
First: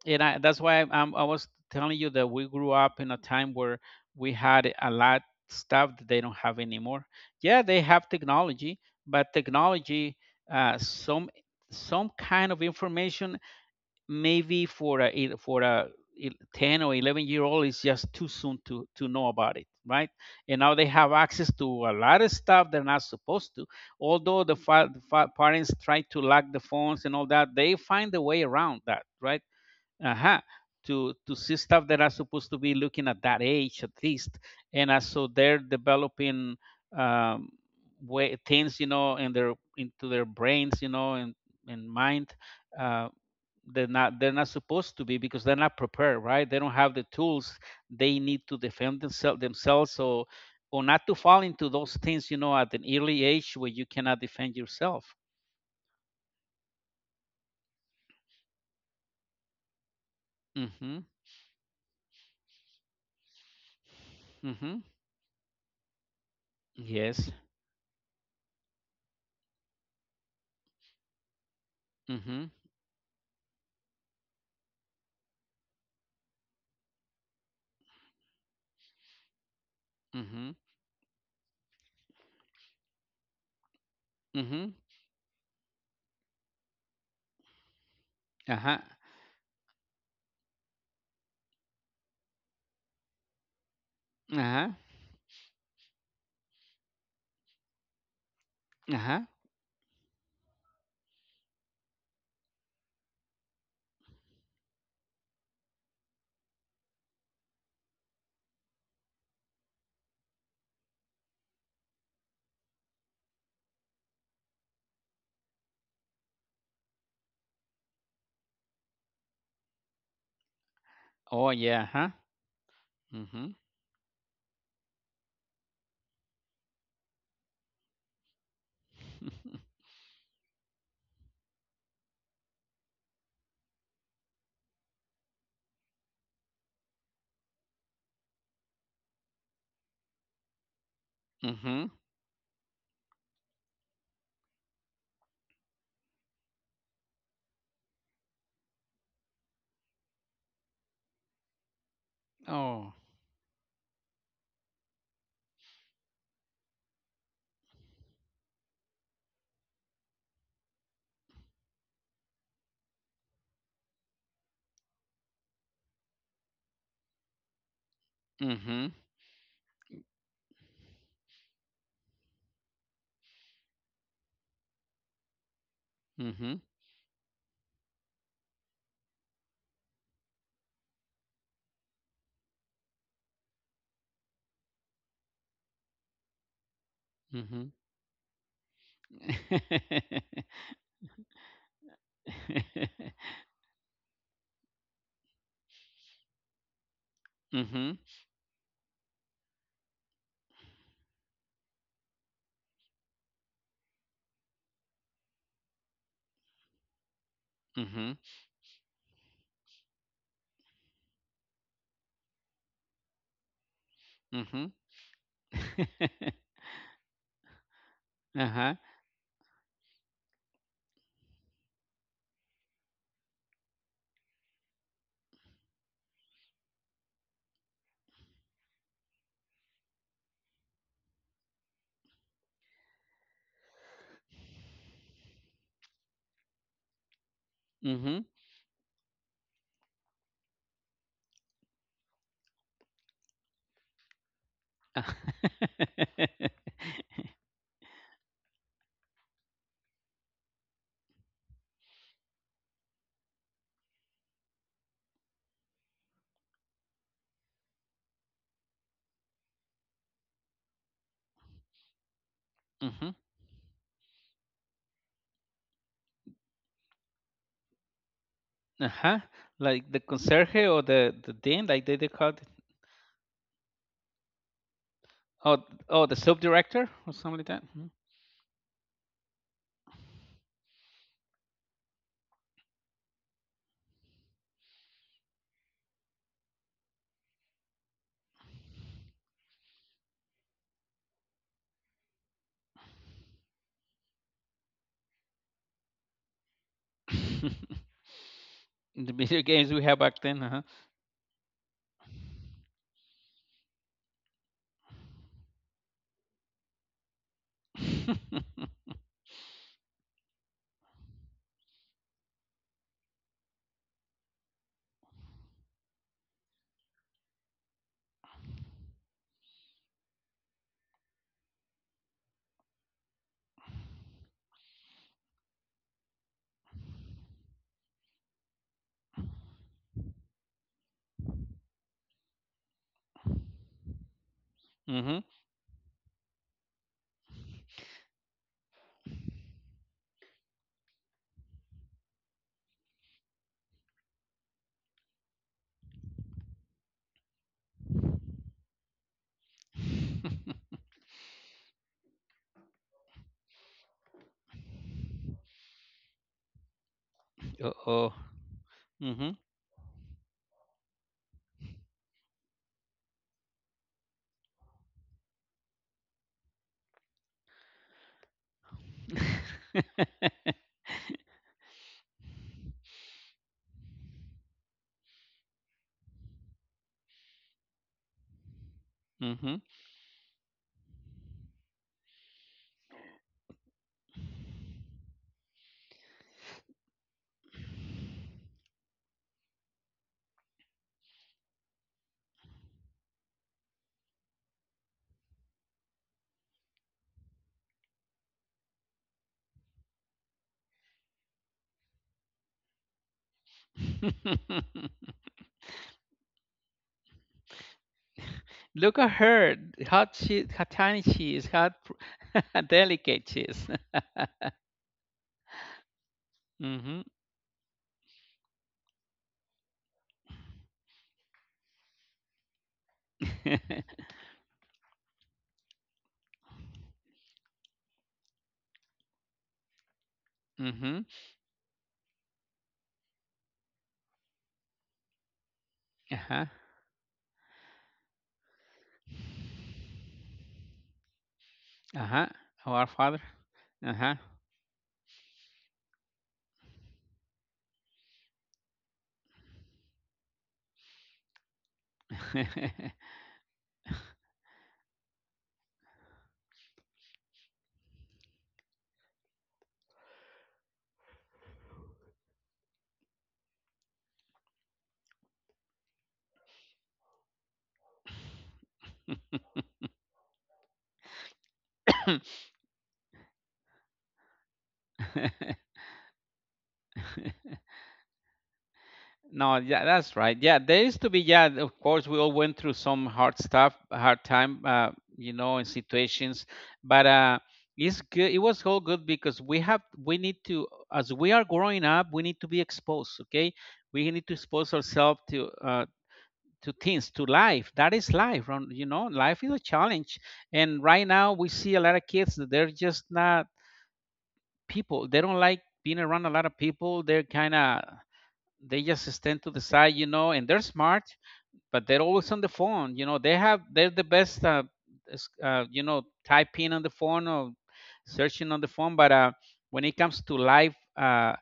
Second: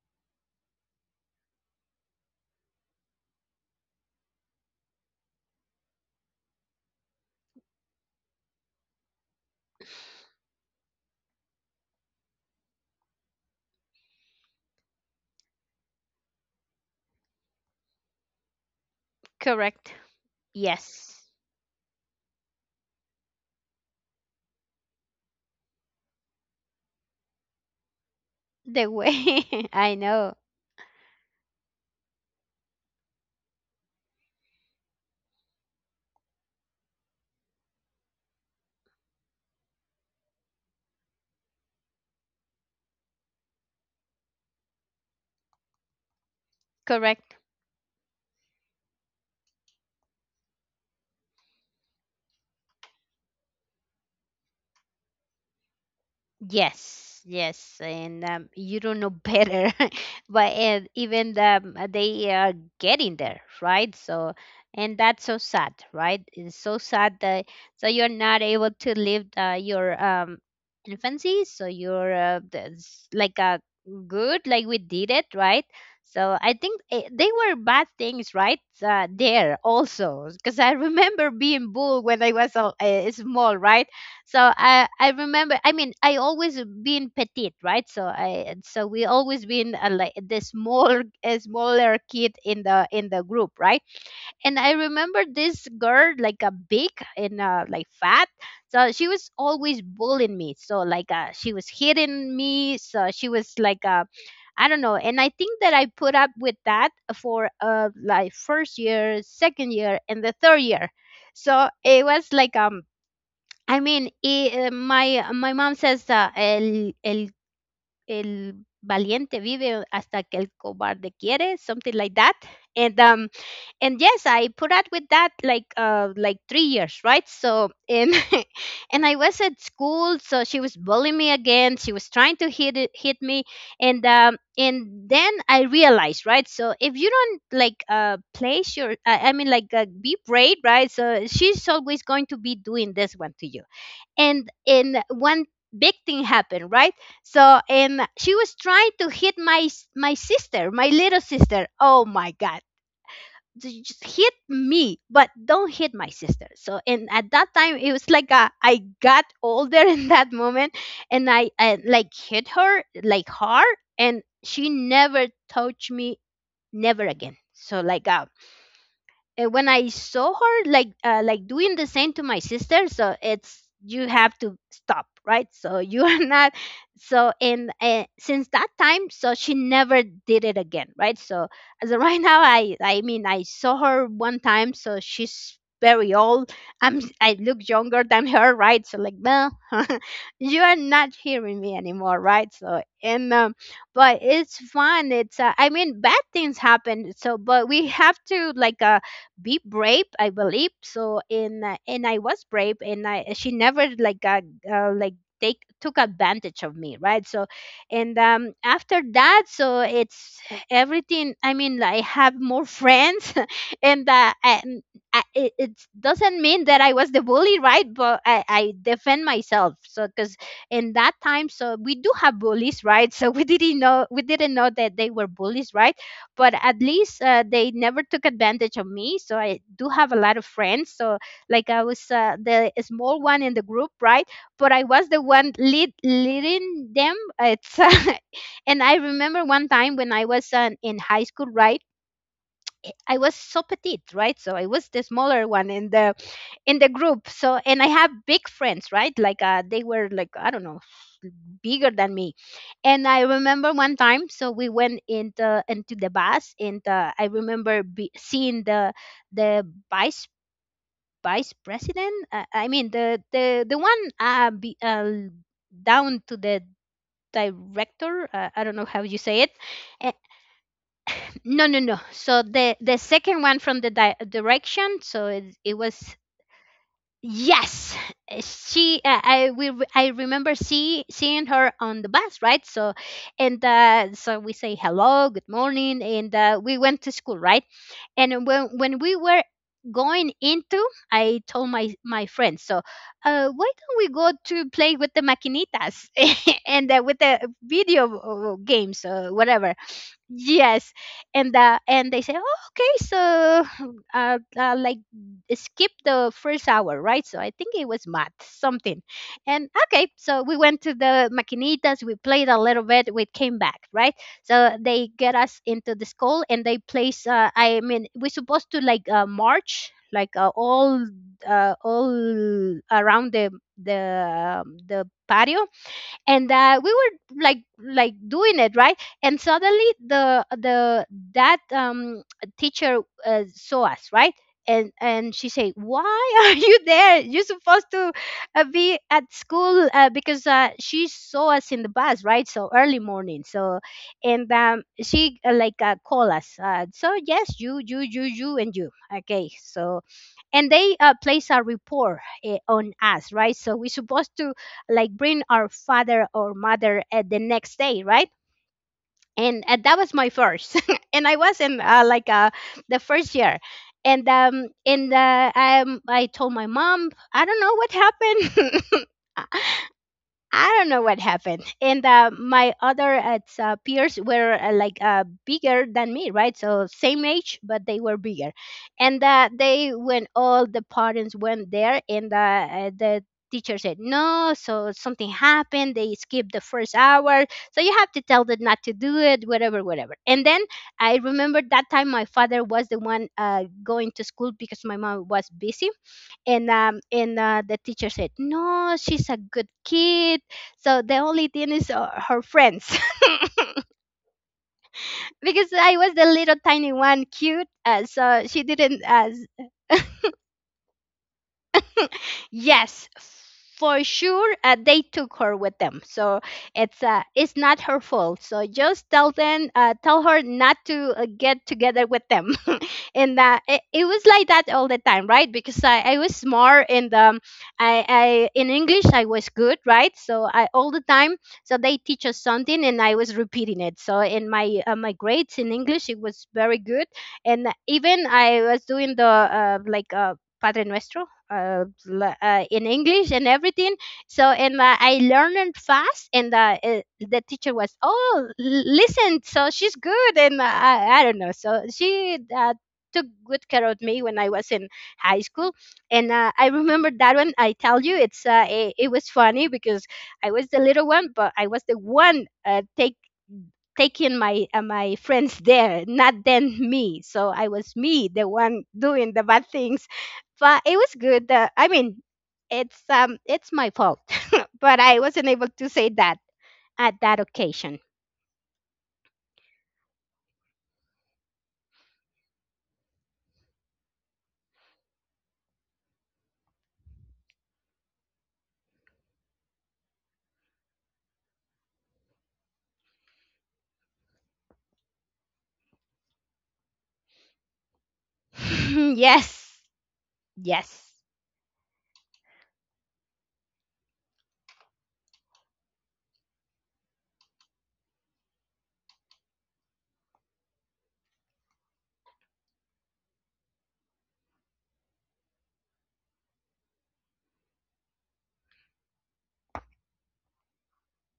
and I, that's why I'm, I was telling you that we grew up in a time where we had a lot stuff that they don't have anymore. Yeah, they have technology, but technology, some kind of information, maybe for a 10 or 11-year-old is just too soon to know about it,
Correct.
right. And now they have
Yes.
access to a lot of stuff they're not supposed to, although the parents try to lock the phones and all that, they find a way around
The
that, right.
way I know.
Uh-huh. To see stuff that are supposed to be looking at that age at least, and so they're developing, um, way things, in their into their brains, and mind. Uh, they're not supposed to be because they're not prepared, right? They don't have the
Correct.
tools they need to defend themselves. So, or not to fall into those things, at an early age where you cannot defend yourself.
Yes, yes, and you don't know better, but and
Mm-hmm.
even the, they are getting there, right? So,
Mm-hmm.
and that's so sad, right? It's so sad
Yes.
that, so you're not able to live the, your infancy, so you're
Mm-hmm.
that's like a good, like we did it, right? So I think they were bad things, right? There also,
Mm-hmm.
because I remember being bull when I was a, small, right? So
Mm-hmm.
I remember, I mean, I always been petite, right? So I,
Uh-huh.
so we always been like the small a smaller kid in the group, right? And
Uh-huh.
I remember this girl, like a big and like fat. So she
Uh-huh.
was always bullying me. So like she was hitting me, so she was like I don't know. And I think that I put up with that for like first year, second year, and the third year. So it was like I mean, my my mom says el el el valiente vive hasta que el cobarde
Oh,
quiere,
yeah,
something
huh?
like that. And um
Mm-hmm.
and yes, I put up with that like 3 years, right? So and and I was at school, so she was bullying me again. She was trying to hit me, and then I realized, right? So if you don't like place your, I mean like be brave, right? So she's
Mm-hmm.
always going to be doing this one to you. And one big thing happened, right? So and she was trying to hit my my sister, my little sister. Oh my god.
Oh.
Just hit me, but don't hit my sister. So and at that time it was like I got older in that moment. And I like hit her like hard, and she never touched me never again. So like
Mm-hmm.
when I saw her like doing the same to my sister, so it's you have to stop, right? So you are not.
Mm-hmm.
So and since that time, so she never did it again, right? So as of right now, I mean I saw her one time, so she's very old. I
Mm-hmm.
look younger than her, right? So like, well, you are not hearing me anymore, right? So and but it's fun. It's I mean bad things happen, so but we
Mm-hmm.
have to like be brave. I believe so in and I was brave and I she never like got uh, like take took advantage of me, right? So
Mm-hmm.
and after that, so it's everything. I mean, I have more friends, and uh,
Mm-hmm.
and I, it, it doesn't mean that I was the bully, right? But I
Uh-huh.
defend myself, so because in that time, so we do have bullies, right? So we didn't know that they were bullies, right? But at least they never took advantage of me, so I do have a lot of friends. So like I was the small one in the group, right? But I was the one leading them. It's
Hmm. Hmm.
And I remember one time when I was in high school, right? I was so petite, right? So I was the smaller one
Uh-huh.
in the group. So and I have big friends, right? Like they were like, I don't know, bigger than me. And I remember one time, so we went into the bus, and I remember seeing the the vice vice president. I mean, the one down to the director. I don't know how you say it.
Like the
Uh,
conserje or the
no,
dean,
no,
like
no.
they
So
called it.
the second one from the direction. So it,
Oh,
it
oh,
was.
the sub director or something like that.
Yes. She. I remember seeing her on the bus, right? So, and so we say hello, good morning, and we went to school, right? And when we were going into, I told my friends, so why don't we go to play with the maquinitas and with the
Mhm.
video games,
The video
whatever?
games we had back then, uh-huh.
Yes, and they say, oh, okay. So like skip the first hour, right? So I think it was math something, and okay, so we went to the maquinitas, we played a little bit, we came back, right? So they get us into the school and they place. I mean, we're supposed to march all around the the patio, and we were like doing it, right? And suddenly the that teacher saw us, right? and
Mm-hmm.
and she said, why are you there? You're supposed to be at school, because she saw us in the bus, right? So early morning, so and she, like, call us, so yes, you, and you, okay? So and they place a rapport on us, right? So we're supposed to like bring our father or mother at the next
Uh
day,
oh.
right?
Mm-hmm.
And that was my first, and I was in the first year. And I told my mom, I don't know what happened. I don't know what happened. And my other peers were bigger than me, right? So same age, but they were bigger. And uh,
mm-hmm.
they, when all the parents went there, and the teacher said, no, so something happened. They skipped the first hour, so you have to tell them not to do it, whatever, whatever. And then I remember that time my father was the one going to school, because my mom was busy, and the teacher said, no, she's a good kid. So the only thing is her friends, because I was the little tiny one, cute, so she didn't.
Look at her, how she, how tiny she is, how
Yes,
delicate she is.
for sure. They took her with them, so
Mm-hmm.
it's not her fault. So just tell them, tell her not to get together with them. and uh, it, it was like that all the time, right? Because I was smart, and I in English I was good, right? So I all the
mm-hmm.
time. So they teach us something, and I was repeating it. So in my grades in English, it was
Uh-huh.
very good, and even I was doing the Padre Nuestro,
Uh-huh.
in
Our father.
English and everything.
Uh-huh.
So and I learned fast, and the teacher was, oh, listen, so she's good, and I don't know. So she. Took good care of me when I was in high school, and I remember that one. I tell you, it was funny because I was the little one, but I was the one taking my friends there, not then me. So I was me, the one doing the bad things. But it was good. I mean, it's my fault, but I wasn't able to say that at that occasion.
No, yeah, that's right. Yeah, there used to be. Yeah, of course, we all went through some hard stuff, hard time, you know, in situations. But it's good. It was all good because we have, we need to, as we are growing up, we need to be exposed. Okay, we need to expose ourselves to to things, to life. That is life. You know, life is a
Yes,
challenge. And
yes,
right now, we see a lot of kids that they're just not people. They don't like being around a lot of people. They're kind of they just stand to the side, you know, and they're smart, but they're always on the phone. You know, they have they're the best, you know, typing on the phone or searching on the phone. But when it comes to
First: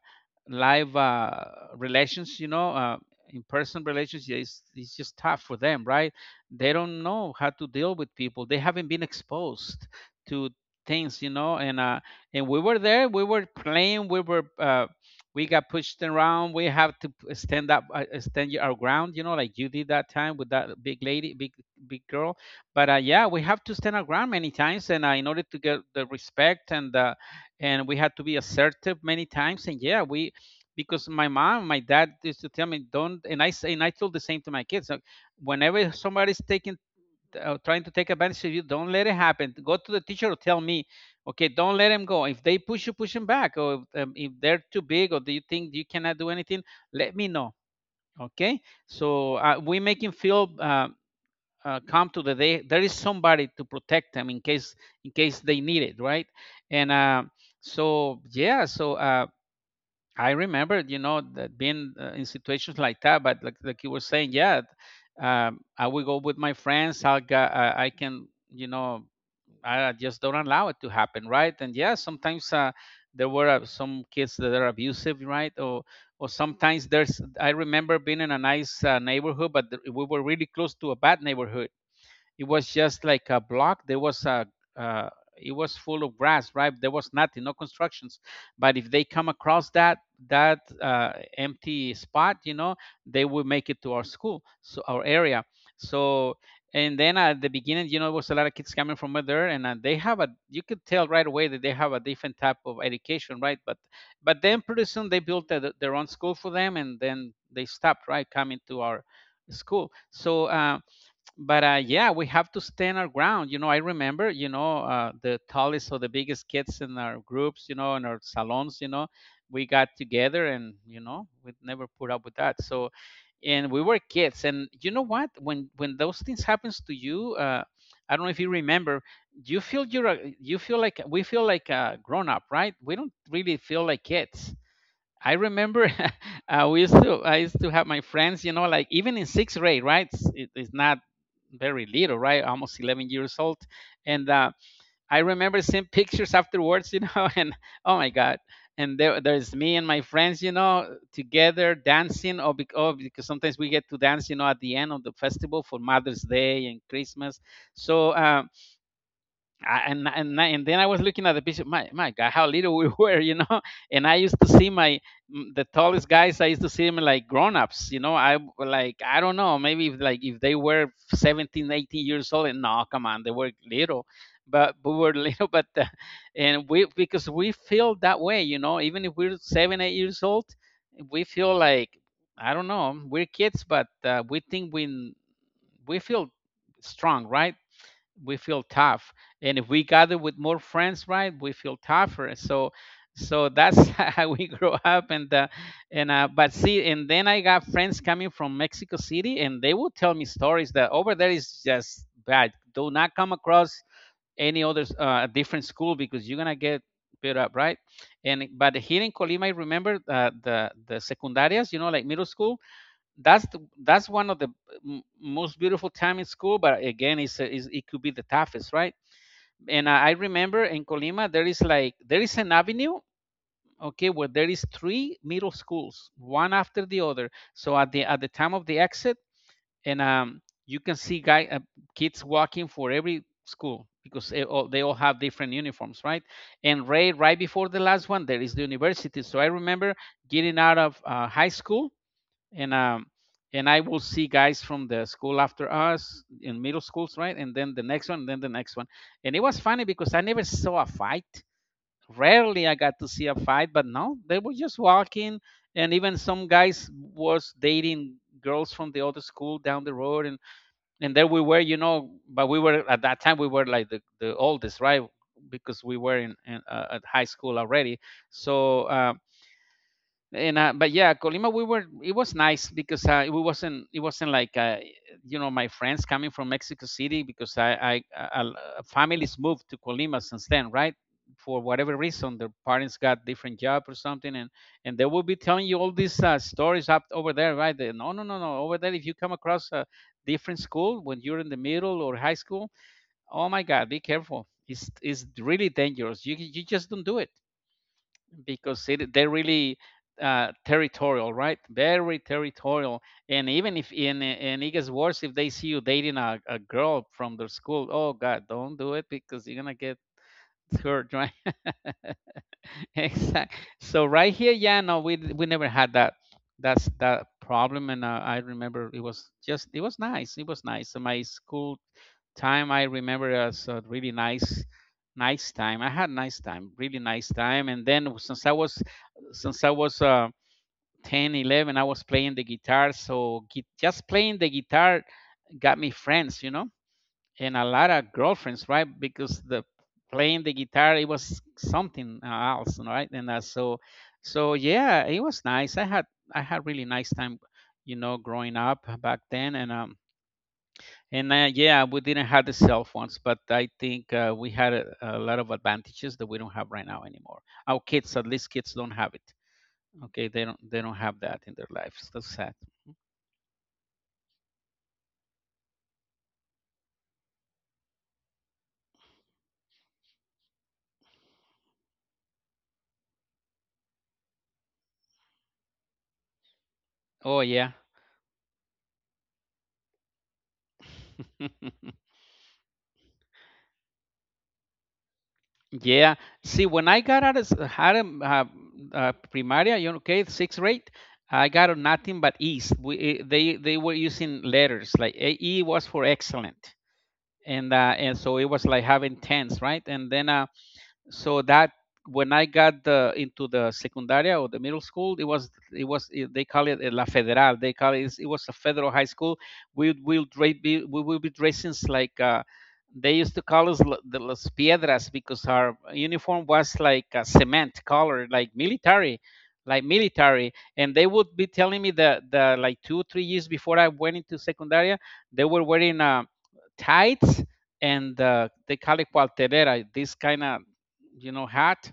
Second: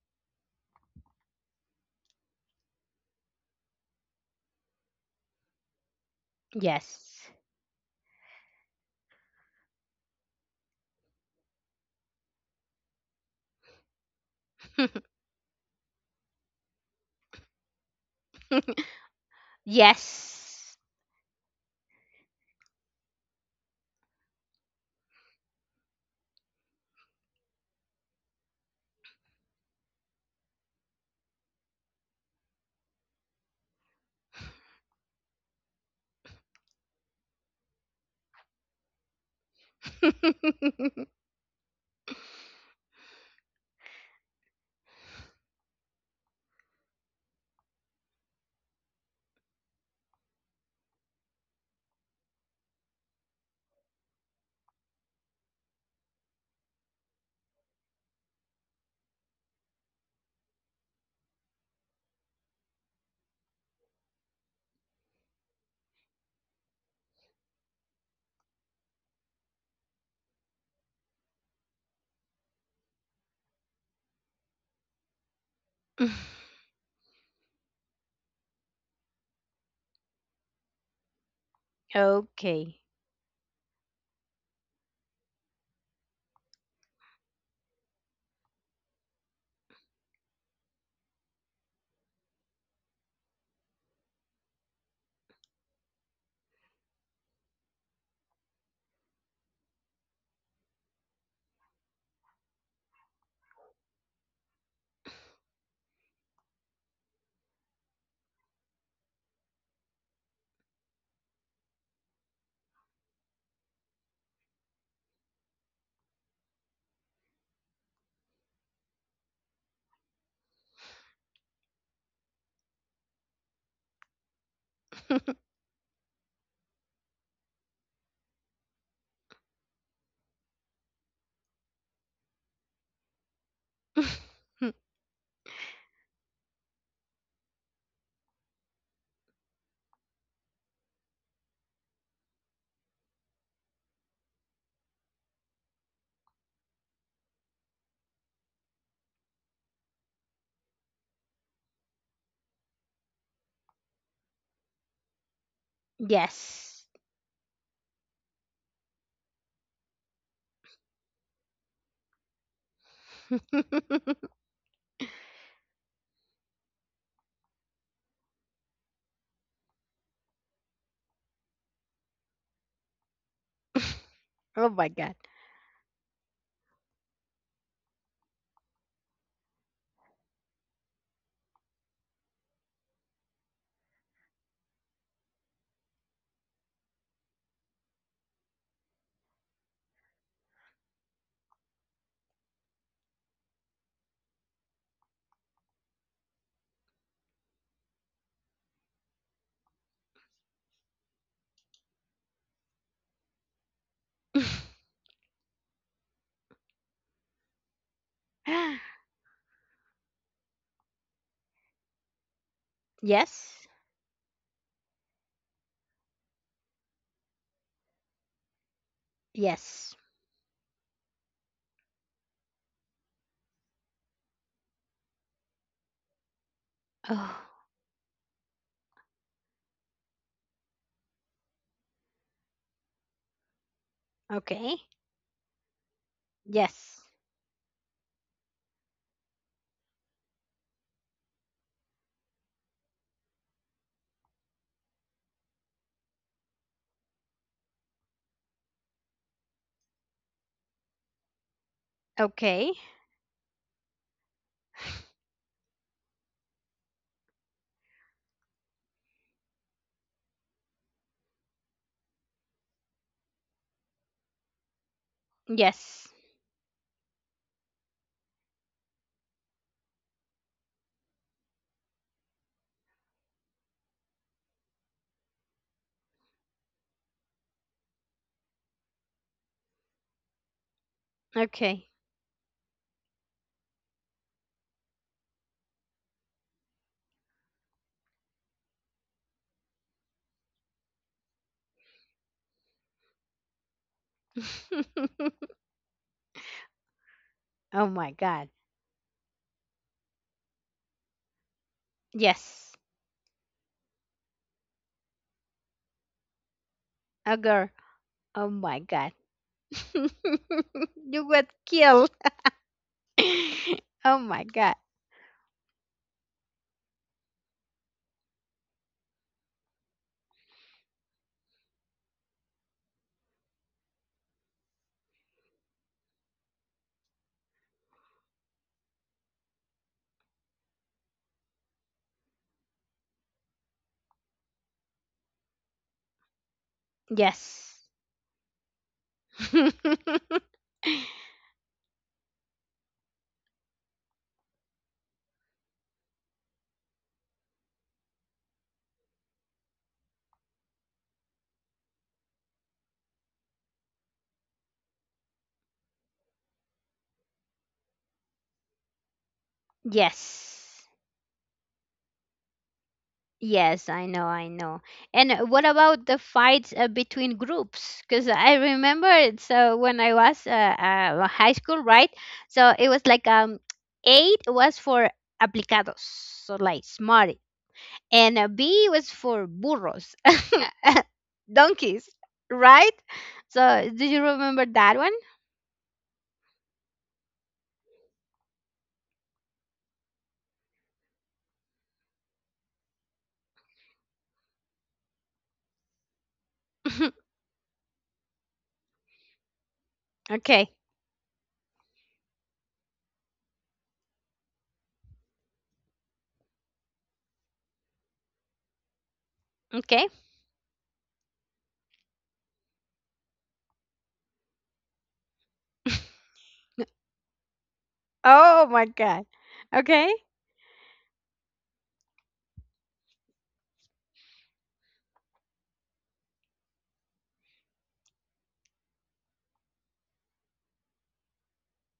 live relations, you know, in person relations, yeah, it's just tough for them, right? They don't
yes,
know how to deal with people. They haven't been exposed to things, you know. And we were there. We were playing. We got pushed around. We have to stand up, stand our ground, you know, like you did that time with that
yes.
big lady, big girl. But yeah, we have to stand our ground many times, and in order to get the respect and we had to be assertive many times. And yeah, we because my mom, my dad used to tell me don't, and I told the same to my kids. Like, whenever somebody's taking, trying to take advantage of you, don't let it happen. Go to the teacher or tell me, okay, don't let them go. If they push you, push them back. Or if they're too big, or do you think you cannot do anything, let me know. Okay, so we make him feel come to the day there is somebody to protect them in case they need it, right? And so yeah, so. I remember, you know, that being in situations like that. But like you were saying, yeah, I will go with my friends. I can, you know, I just don't allow it to happen, right? And yeah, sometimes there were some kids that are abusive, right? Or sometimes there's. I remember being in a nice neighborhood, but we were really close to a bad neighborhood it was
Okay.
just like a block. There was a uh, it was full of grass, right? There was nothing, no constructions. But if they come across that empty spot, you know, they will make it to our school, so our area. So and then at the beginning, you know, it was a lot of kids coming from there, and they have a you could tell right away that they have a different type of education, right? But then pretty soon they built their own school for them, and then they stopped right coming to our school. So. But yeah, we have to stand our ground. You know, I remember, you know, the tallest or the biggest kids in our groups, you know, in our salons, you know, we got together and you know we never put up with that. So and we were kids, and you know what? When those things happens to you, I don't know if you remember, you feel like we feel like grown up, right? We don't really feel like kids. I remember we used to I used to have my friends, you know, like even in sixth grade, right? It's not very little, right? Almost 11 years old, and I remember seeing pictures afterwards, you know, and oh my god, and there's me and my friends, you know, together dancing, or because, oh, because sometimes we get to dance, you know, at the end of the festival for Mother's Day and
Yes.
Christmas, so. I, and then I was looking at the picture. My God, how little we were, you know. And I used to see my the tallest guys. I used to see them like grown-ups, you know. I don't know, maybe if, if they were 17, 18 years old, and no, come on, they were little,
Oh
but
my
we
god.
were little. But and we because we feel that way, you know. Even if we're 7, 8 years old, we feel like I don't know, we're kids, but we think we feel strong, right? We feel tough, and if we gather with more friends, right, we feel tougher. So that's how we grow up and but see, and then I got friends coming from Mexico City, and they would tell me stories that over there is just bad, do not come across any other different school because you're gonna get beat up, right. And but here in Colima, I remember the secundarias, you know, like middle school,
Yes.
that's one of the most beautiful time in school, but again, it's, it could be the toughest, right.
Yes.
And I remember in Colima there is like there is an avenue, okay, where there is three middle schools one after the other,
Oh.
so at the time of the exit, and you can see guy kids walking for every school because
Okay.
they all have different uniforms, right. And
Yes.
right before the last one there is the university, so I remember getting out of high school, and um and I will see guys from the school after us in middle schools, right? And then the next one, and then the next one. And it was funny because I never saw a fight.
Okay.
Rarely I got to see a fight, but no, they were just walking, and even some guys was dating girls from the other school down the road, and there we were, you know, but we were at that time we were like the oldest, right? Because
Yes.
we were in at high school already. So and but yeah, Colima, we were, it was nice because it wasn't, it wasn't like you know, my friends coming from Mexico City, because I, families moved to Colima since then, right, for
Okay.
whatever reason their parents got different job or something, and they will be telling you all these stories up over there, right. They, no no no no, over there if you come across a different school when you're in the middle or high school, oh my god, be careful, it's really dangerous, you just don't do it
Oh my god.
because they're really territorial, right? Very
Yes.
territorial. And it gets worse if they see you dating a girl
A
from their
girl.
school. Oh
Oh
God,
my
don't do
god.
it because you're gonna get hurt,
You
right?
got killed.
Exactly. So
Oh
right
my
here,
god.
yeah, no, we never had that's that problem, and I remember it was just it was nice. It was nice. So my school time I remember as a really nice nice time. I had nice time, really nice time. And then since I was 10, 11, I was playing the guitar. So just playing the guitar got me friends, you know, and a
Yes.
lot of girlfriends, right? Because the playing the guitar, it was something else, right? So yeah, it was nice. I had really nice time, you know, growing up back then, And yeah, we didn't have the cell phones, but I think we had a lot of advantages that we don't have right now anymore. Our kids, at least kids, don't have it. Okay, they
Yes.
don't have that in their lives. That's sad.
Yes, I know, I know. And what about the fights between groups? Because I remember it. So when I was high school, right? So it was like eight was for aplicados, so like smart,
Oh yeah.
and B was for burros, donkeys, right? So do you remember that one?
Yeah. See, when I got out of primaria, you know, okay, sixth grade, I got on nothing but E's. They were using letters, like E was for excellent, and so it was like having tens, right? And then
Okay,
so that when I got into the secundaria or the middle school, they call it La Federal. They call it, it was a federal high school. We
okay.
will we will be dressing like they used to call us the Las Piedras because our uniform was like a cement color, like
Oh my god.
military, like
Okay,
military. And they would be telling me that the like 2 3 years before I went into secundaria, they were wearing tights and they call it cuartelera, this kind of hat.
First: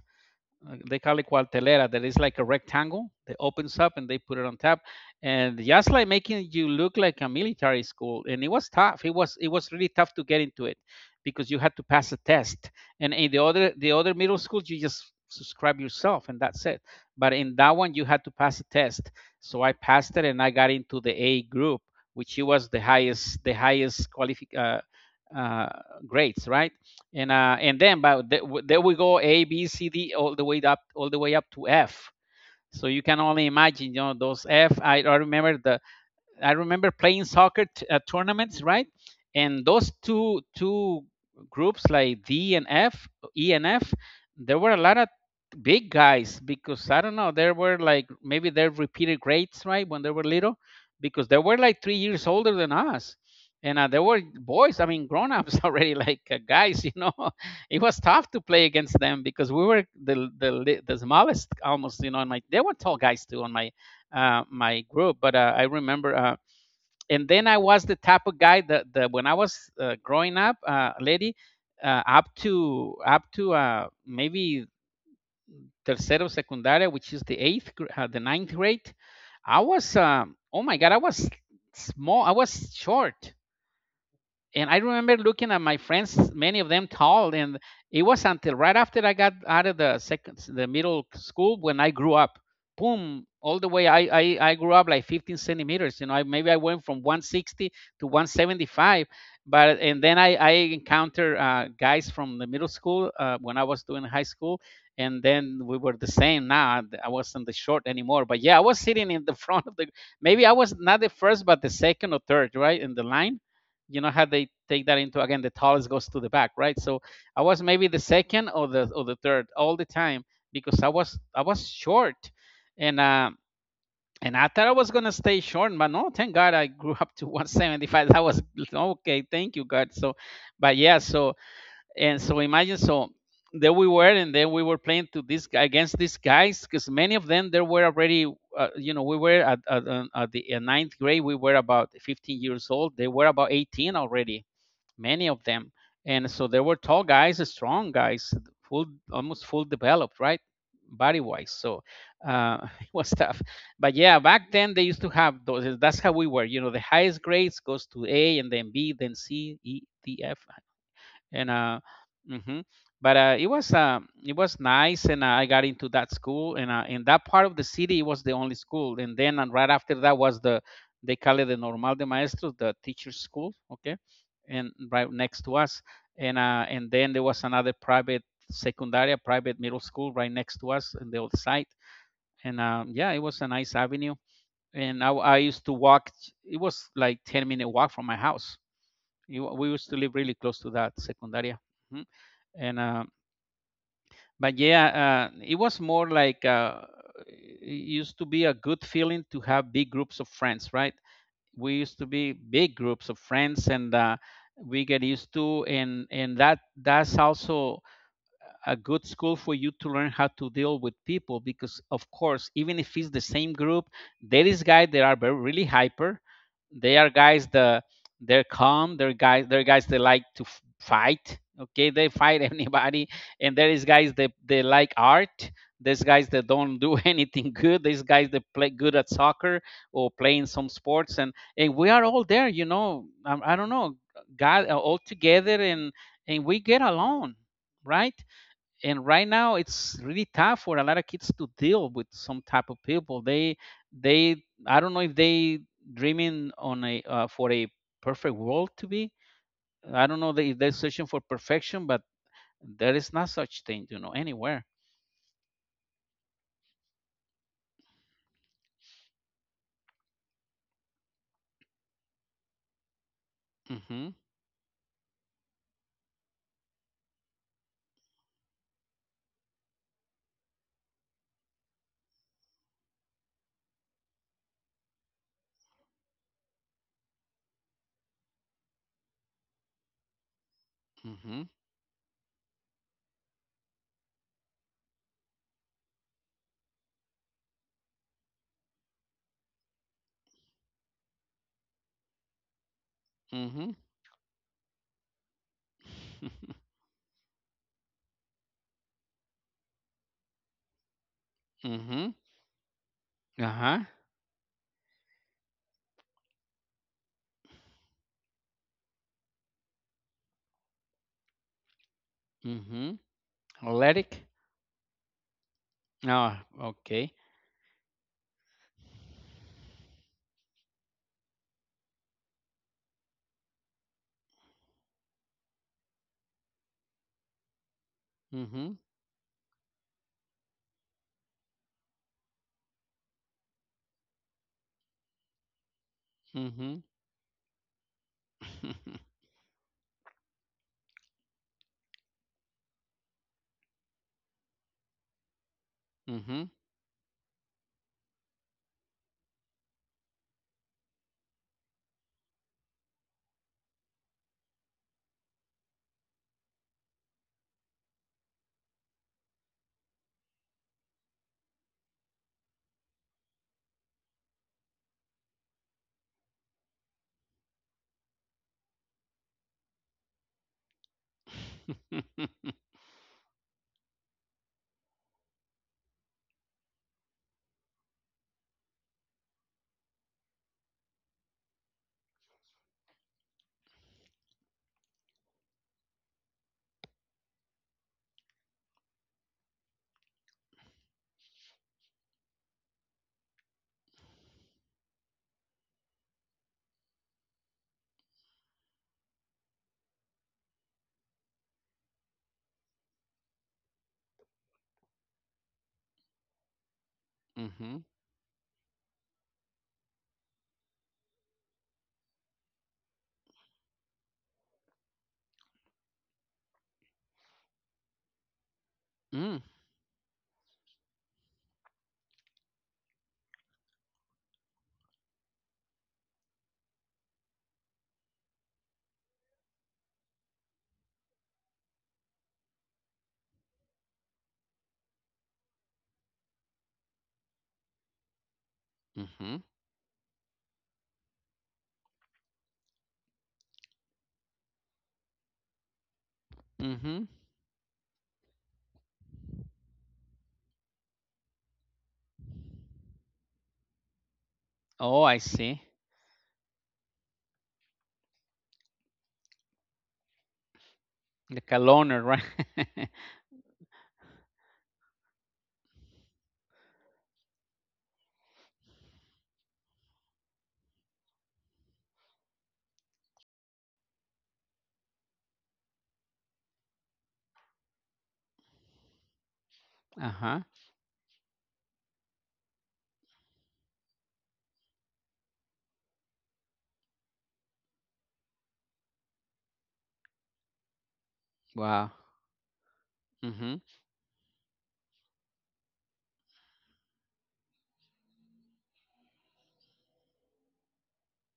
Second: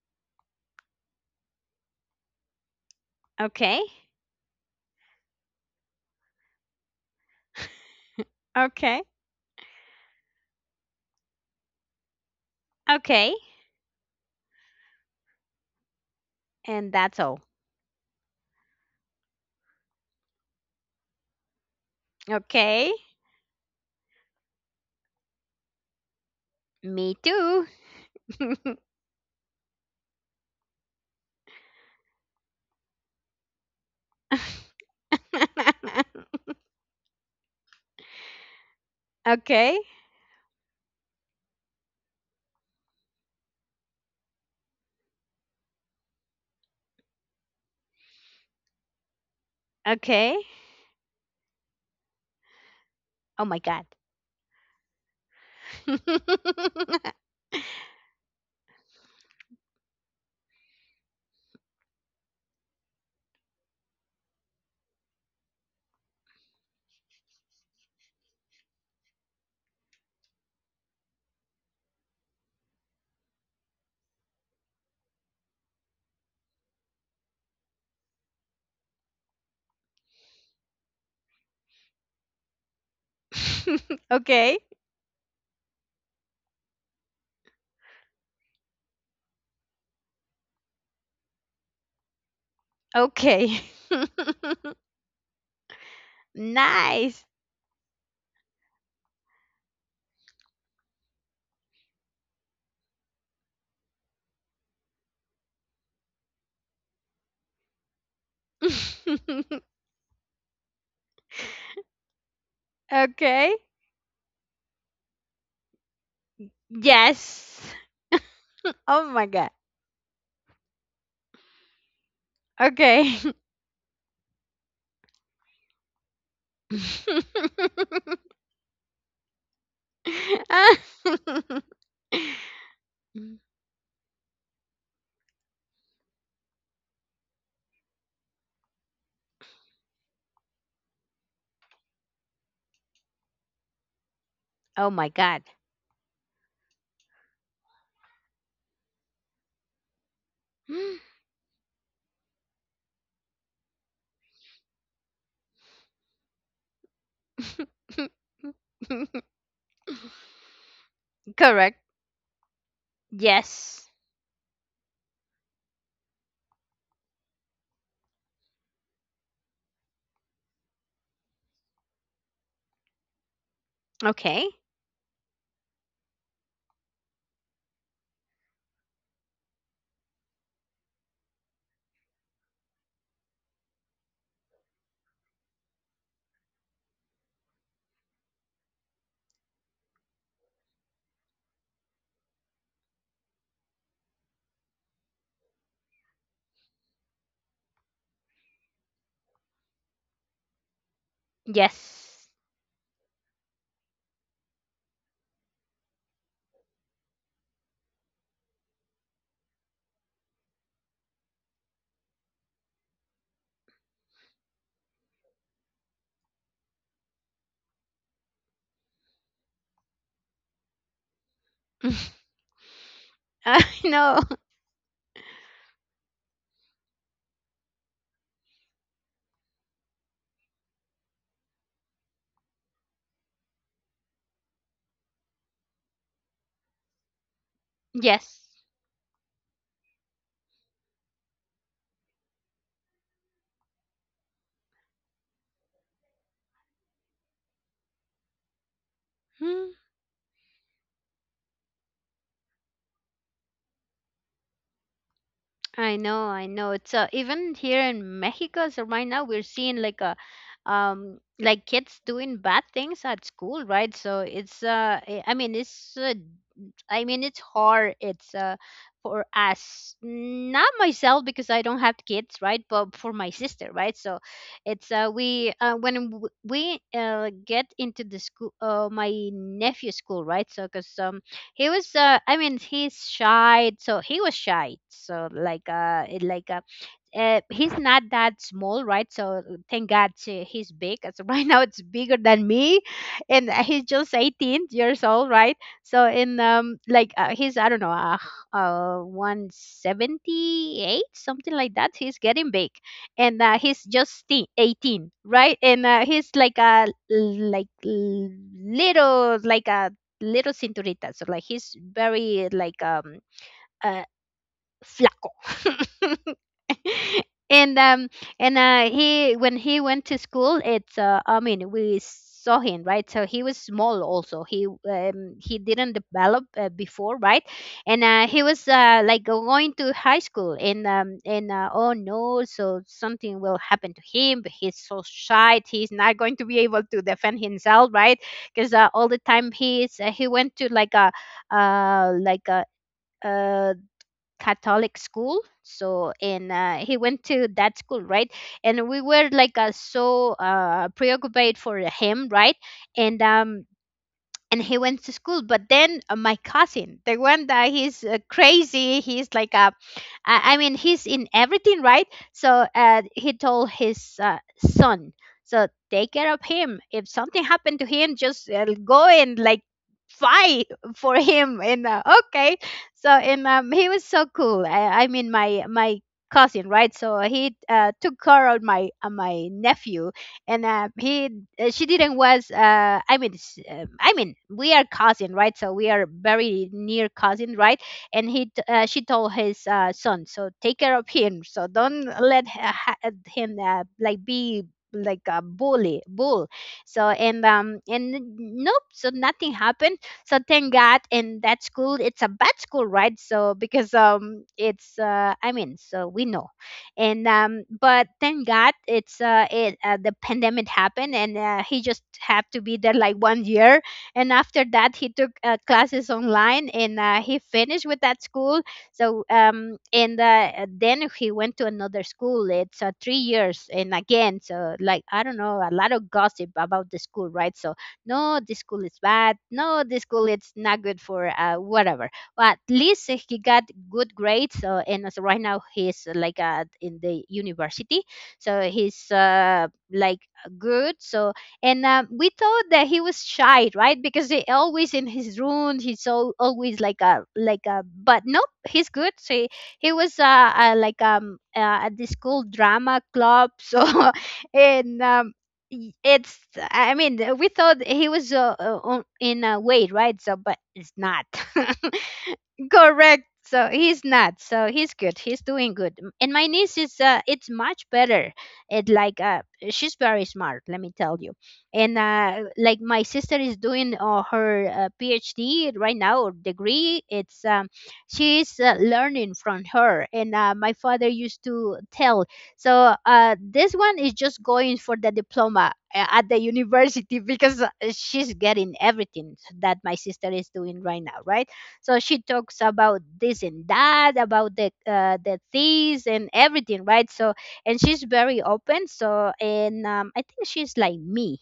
They call it cuartelera. That is like a rectangle. They opens
okay,
up and they put it on top, and just like making you look like a military school. And it was
okay,
tough. It was really tough to get into it because you had to pass a test. And in
okay,
the other middle schools, you just subscribe yourself and that's it.
and that's
But
all.
in that one, you had to pass a test. So I passed it and I got into the A group, which was the
Okay.
highest the highest qualific uh, grades, right?
Me too.
And then but th- There we go A, B, C, D, all the way up to F, so you can only imagine, those F. I remember playing soccer tournaments, right? And
Okay.
those two groups, like D and F, E and F, there were a lot of big guys because I don't know, there were like maybe they're repeated grades, right? When they were
Okay.
little, because they were like 3 years older than us.
Oh my
And
god.
uh, there were boys, I mean, grown ups already, like guys. It was tough to play against them because we were the smallest almost. And my They were tall guys too on my group, but I remember and then I was the type of guy that when I was growing up, lady, up to maybe tercero secundaria, which is the eighth, the ninth grade. I was oh my god, I was small, I was short,
Okay.
and I remember looking at my friends, many of them tall, and it was until right after I got out of the second, the middle school when I grew up. Boom,
Okay.
all the way I, I, I grew up like 15 centimeters. You know, maybe I went from
Nice.
160 to 175, but and then I encountered guys from the middle school when I was doing high school, and then we were the same. Now I wasn't the short anymore, but yeah, I was sitting in the front of the. Maybe I was not the first, but the second or third, right in the line.
Okay.
You know how they take that, into again the tallest goes to the back, right? So I was
Yes.
maybe the second or the or
Oh
the
my
third
god.
all the time because I was short. and
Okay.
uh and I thought I was gonna stay short, but no, thank god, I grew up to 175. That was okay. Thank you, god. So, but yeah, so and so imagine, so there we were, and then we were playing to against these guys because many of them they were already, we were at the ninth grade. We were about 15 years old, they were about 18 already,
Oh my
many
god.
of them. And so they were tall guys, strong guys, full almost full developed, right? Body wise. So it was tough. But yeah, back then they used to have those. That's how we were. You know, the highest grades goes to A and then B, then C, E, D, F, and
Correct.
uh hmm but it was
Yes.
uh it was nice, and I got into that school, and in that part of the city it was the only school, and right after that was the they call it the normal de maestros, the teachers school. Okay,
Okay.
and right next to us, and then there was another private secundaria, private middle school, right next to us on the old site, and yeah, it was a nice avenue, and I used to walk. It was like 10-minute walk from my house. We used to live really close to that secundaria. Mm-hmm. and But yeah, it was more like, it used to be a good feeling to have big groups of friends, right? We used to
Yes.
be big groups of friends, and we get used to, and that's also a good school for you to learn how to deal with people, because of course, even if it's the same group, there is guys that are very, really hyper, they are guys that they're calm, they're guys that like to fight. Okay, they fight anybody. And
I
there is guys
know.
that they like art. There's guys that don't do anything good. There's guys that play good at soccer or playing some sports, and we are all there, I don't know, god, all together, and we get along, right?
Yes.
And right now it's really tough for a lot of kids to deal with some type of people. They, I don't know if they dreaming on a for a perfect world to be.
Hmm.
I don't know that if they're searching for perfection, but there is not such thing, anywhere.
I know, I know. So even here in Mexico, so right now we're seeing like a like kids doing bad things at school, right?
Mm-hmm.
So it's I mean it's I mean it's hard. It's for us, not myself, because I don't have kids, right? But for my sister, right? So it's we when we get into the school, my nephew's school, right? So because
Mm-hmm.
he was I mean he's shy, so he was shy, so he's not that small, right? So thank God, he's big. So right now it's bigger than me, and
Mm-hmm.
he's just 18 years old, right? So in he's. I don't know, 178 something like that.
Mm-hmm.
He's getting big, and
Uh-huh.
he's just 18, right? And he's like a little, like a little cinturita. So like he's very like.
Mm-hmm.
Uh
Athletic.
Flaco.
Oh, okay.
and um and he when he went to school, it's I mean, we saw him, right? So he was small also. He didn't develop before, right? And he was
Mm-hmm.
going to high school, and oh no, so something will happen to him, but he's so shy, he's not going to be
Mm-hmm.
able to defend himself, right? Because all the time he went to like a uh like a uh Catholic school. So,
Mm-hmm.
and he went to that school, right? And we were like so preoccupied for him, right? And um, and he went to school, but then my cousin, the one that he's crazy, he's like a. I mean, he's in everything, right? So he told his son, so take care of him, if something happened to him, just go and like fight for him, and okay. So and he was so cool. I mean, my cousin, right? So he took care of my my nephew, and he she didn't was, I mean, I mean, we are cousin, right? So we are very near cousin, right? And she told his son, so take care of him, so don't let him like be like a bully bull. And nope, so nothing happened. So thank god. And that school, it's a bad school, right? So because it's I mean, so we know. and um
Mm-hmm.
but thank god, it's it the pandemic happened, and he just had to be there like one year, and after that he took classes online, and he finished with that school. So and Then he went to another school, it's 3 years. And again, so like, I don't know, a lot of gossip about the school, right? So no, this school is bad, no, this school, it's not good for whatever. But at least he got good grades, and also right now he's in the university. So he's
Mm-hmm.
good, so. And we thought that he was shy, right? Because he always in his room, he's so always like
Mm-hmm.
a but nope, he's good. So he was at the school drama club, so and
Oh, I see.
it's I mean, we thought he was in a way, right? So but it's not.
Like a loner, right?
Correct. So he's not. So he's good. He's doing good. And my niece is it's much better. It like She's very smart, let me tell you. And like, my sister is doing her PhD right now, or degree. It's she's learning from her. And
Uh-huh.
my father used to tell. So this one is just going for the diploma at the university because she's getting everything that my sister is doing right now, right?
Wow.
So she talks about this
Mm-hmm.
and that, about the this and everything, right? So and she's very open. So and I think she's like me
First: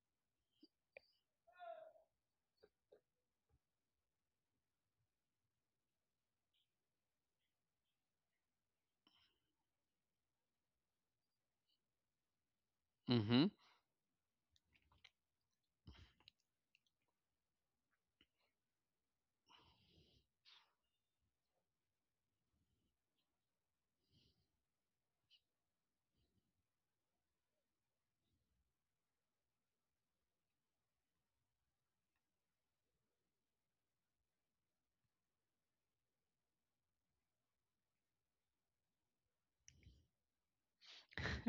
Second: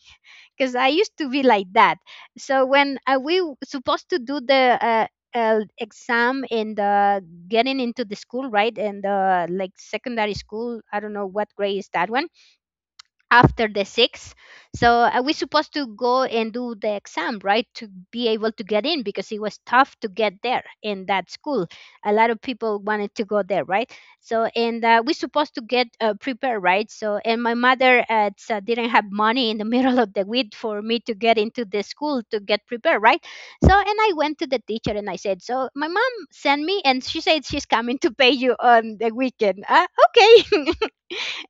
because I used to be like that. So when supposed to do the exam in the getting into the school, right? And the like secondary school, I don't know what grade is that one
Mm-hmm.
after the six, so we supposed to go and do the exam, right, to be able to get in because it was tough to get there in that school. A lot of people wanted to go there, right? So and we supposed to get prepared, right? So and my mother didn't have money in the middle of the week for me to get into the school to get prepared, right? So and I went to the teacher and I said, so my mom sent me and she said she's coming to pay you on the weekend, okay.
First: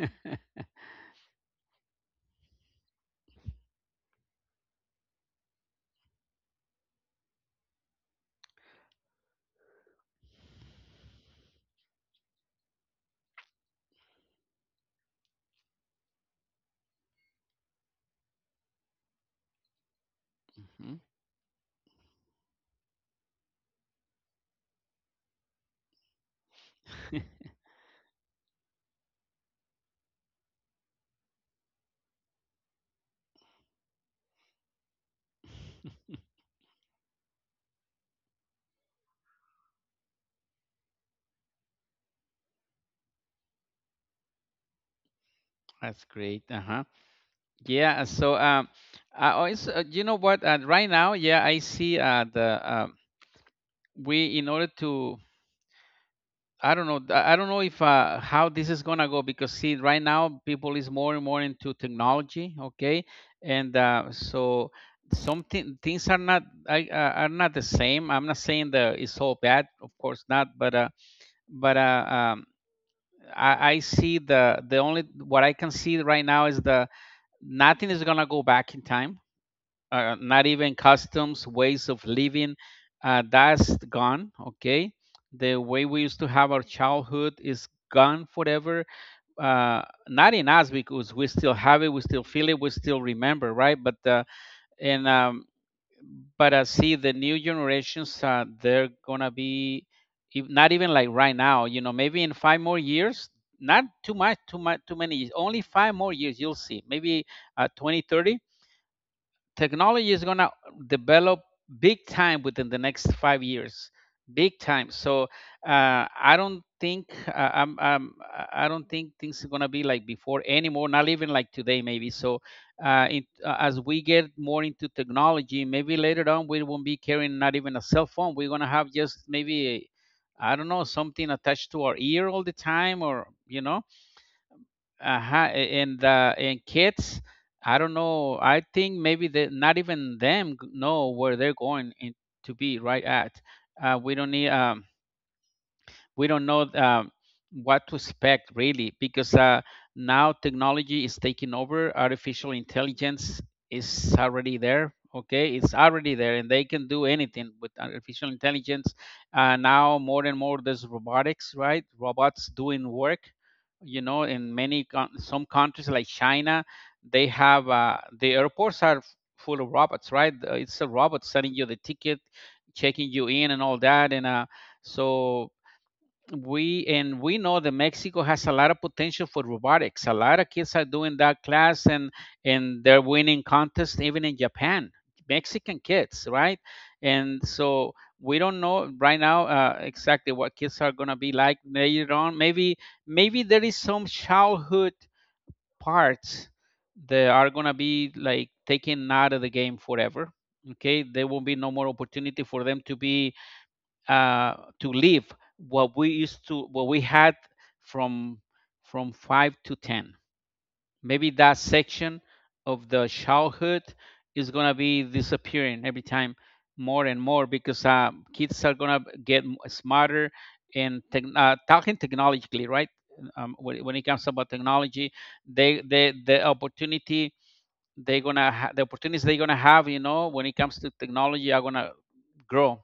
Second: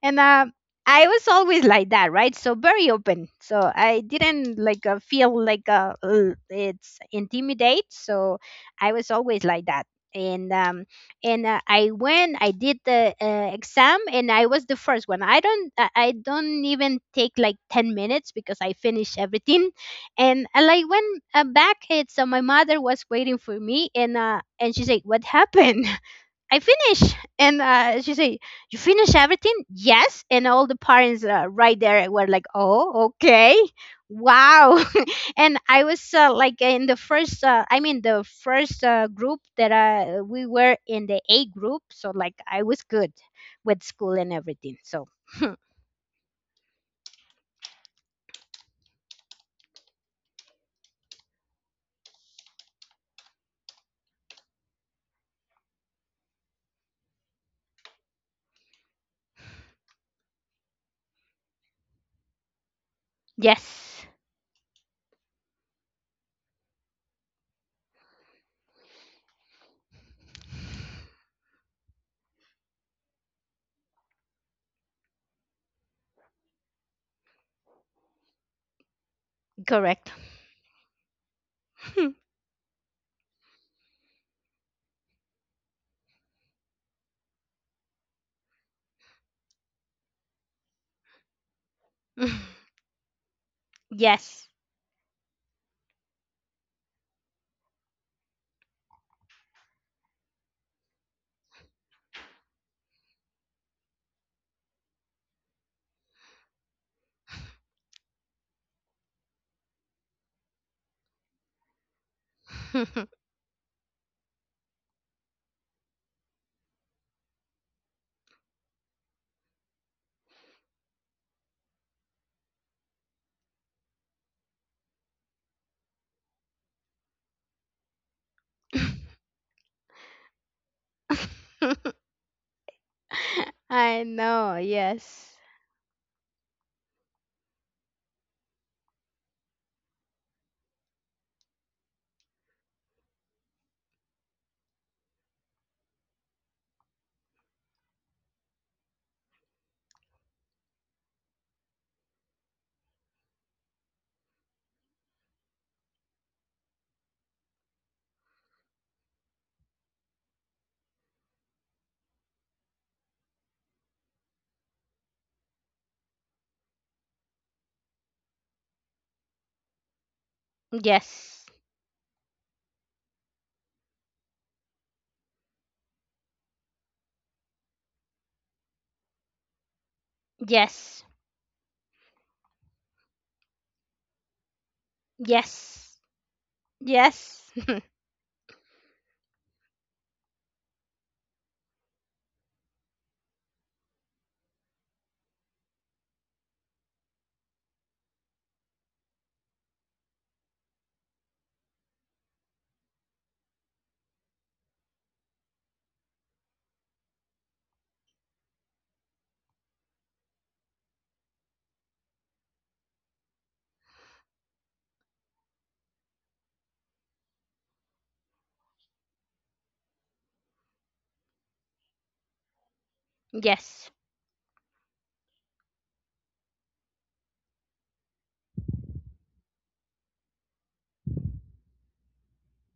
And, I was always like that, right? So very open. So I didn't like feel like "Ugh, it's intimidate." So I was always like that. And um, and I went, I did the exam, and I was the first one. I don't even take like 10 minutes because I finish everything. And I like
Hmm.
when back, it's my mother was waiting for me, and she said, "What happened?" I finish. And she say, you finish everything? Yes. And all the parents right there were like, oh, okay. Wow. And I was like in the first, the first group that we were in the A group. So like I was good with school and everything. So
That's great. Uh-huh. Yeah. So, I always, you know what? Right now, yeah, I see, the we, in order to, I don't know. I don't know if, how this is gonna go, because see, right now people is more and more into technology, okay, and
yes,
so something things are not, I, uh, are not the same. I'm not saying that it's all bad, of course not, but but uh, um, I see the only, what I can see right now is the nothing is gonna go back in time,
correct.
not even customs, ways of living. That's gone. Okay, the way we used to have our childhood is gone forever. Uh, Not in us because we still have it, we still feel it, we still remember, right?
Yes.
And um, but I see the new generations, they're gonna be, not even like right now. Maybe in 5 more years. Not too much, too much, too many years. Only 5 more years, you'll see. Maybe 20, 30, technology is going to develop big time within the next 5 years, big time. So uh, I don't think I'm, I don't think things are going to be like before anymore, not even like today maybe. So as we get more into technology, maybe later on we won't be carrying not even a cell phone. We're going to have just maybe, I don't know, something attached to our ear all the time, or you know.
I know. Yes.
Uh-huh. And kids, I don't know. I think maybe they not even them know where they're going in, to be right at. We don't need we don't know, what to expect really, because now technology is taking over. Artificial intelligence is already there. Okay, it's already there, and they can do anything with artificial intelligence. Now more and more, there's robotics, right? Robots doing work, in many some countries like China. They have, the airports are full of robots, right? It's a robot
Yes.
selling you the ticket, checking you in and all that, and so we know that Mexico has a lot of potential for robotics. A lot of kids are
Yes.
doing that class, and they're winning contests even in Japan. Mexican
Yes.
kids, right? And
Yes.
so we don't know right now, exactly what kids are gonna be like later on. Maybe there is some childhood parts that are gonna be like taken out of the game forever. Okay, there will be no more opportunity for them to be, to live what we used to, what we had, from 5 to 10. Maybe that section of the childhood is gonna be disappearing every time more and more because kids are gonna get smarter and, tech talking technologically, right? When
Yes.
it comes about technology, they, the opportunities they're gonna have, when it comes to technology, are gonna grow,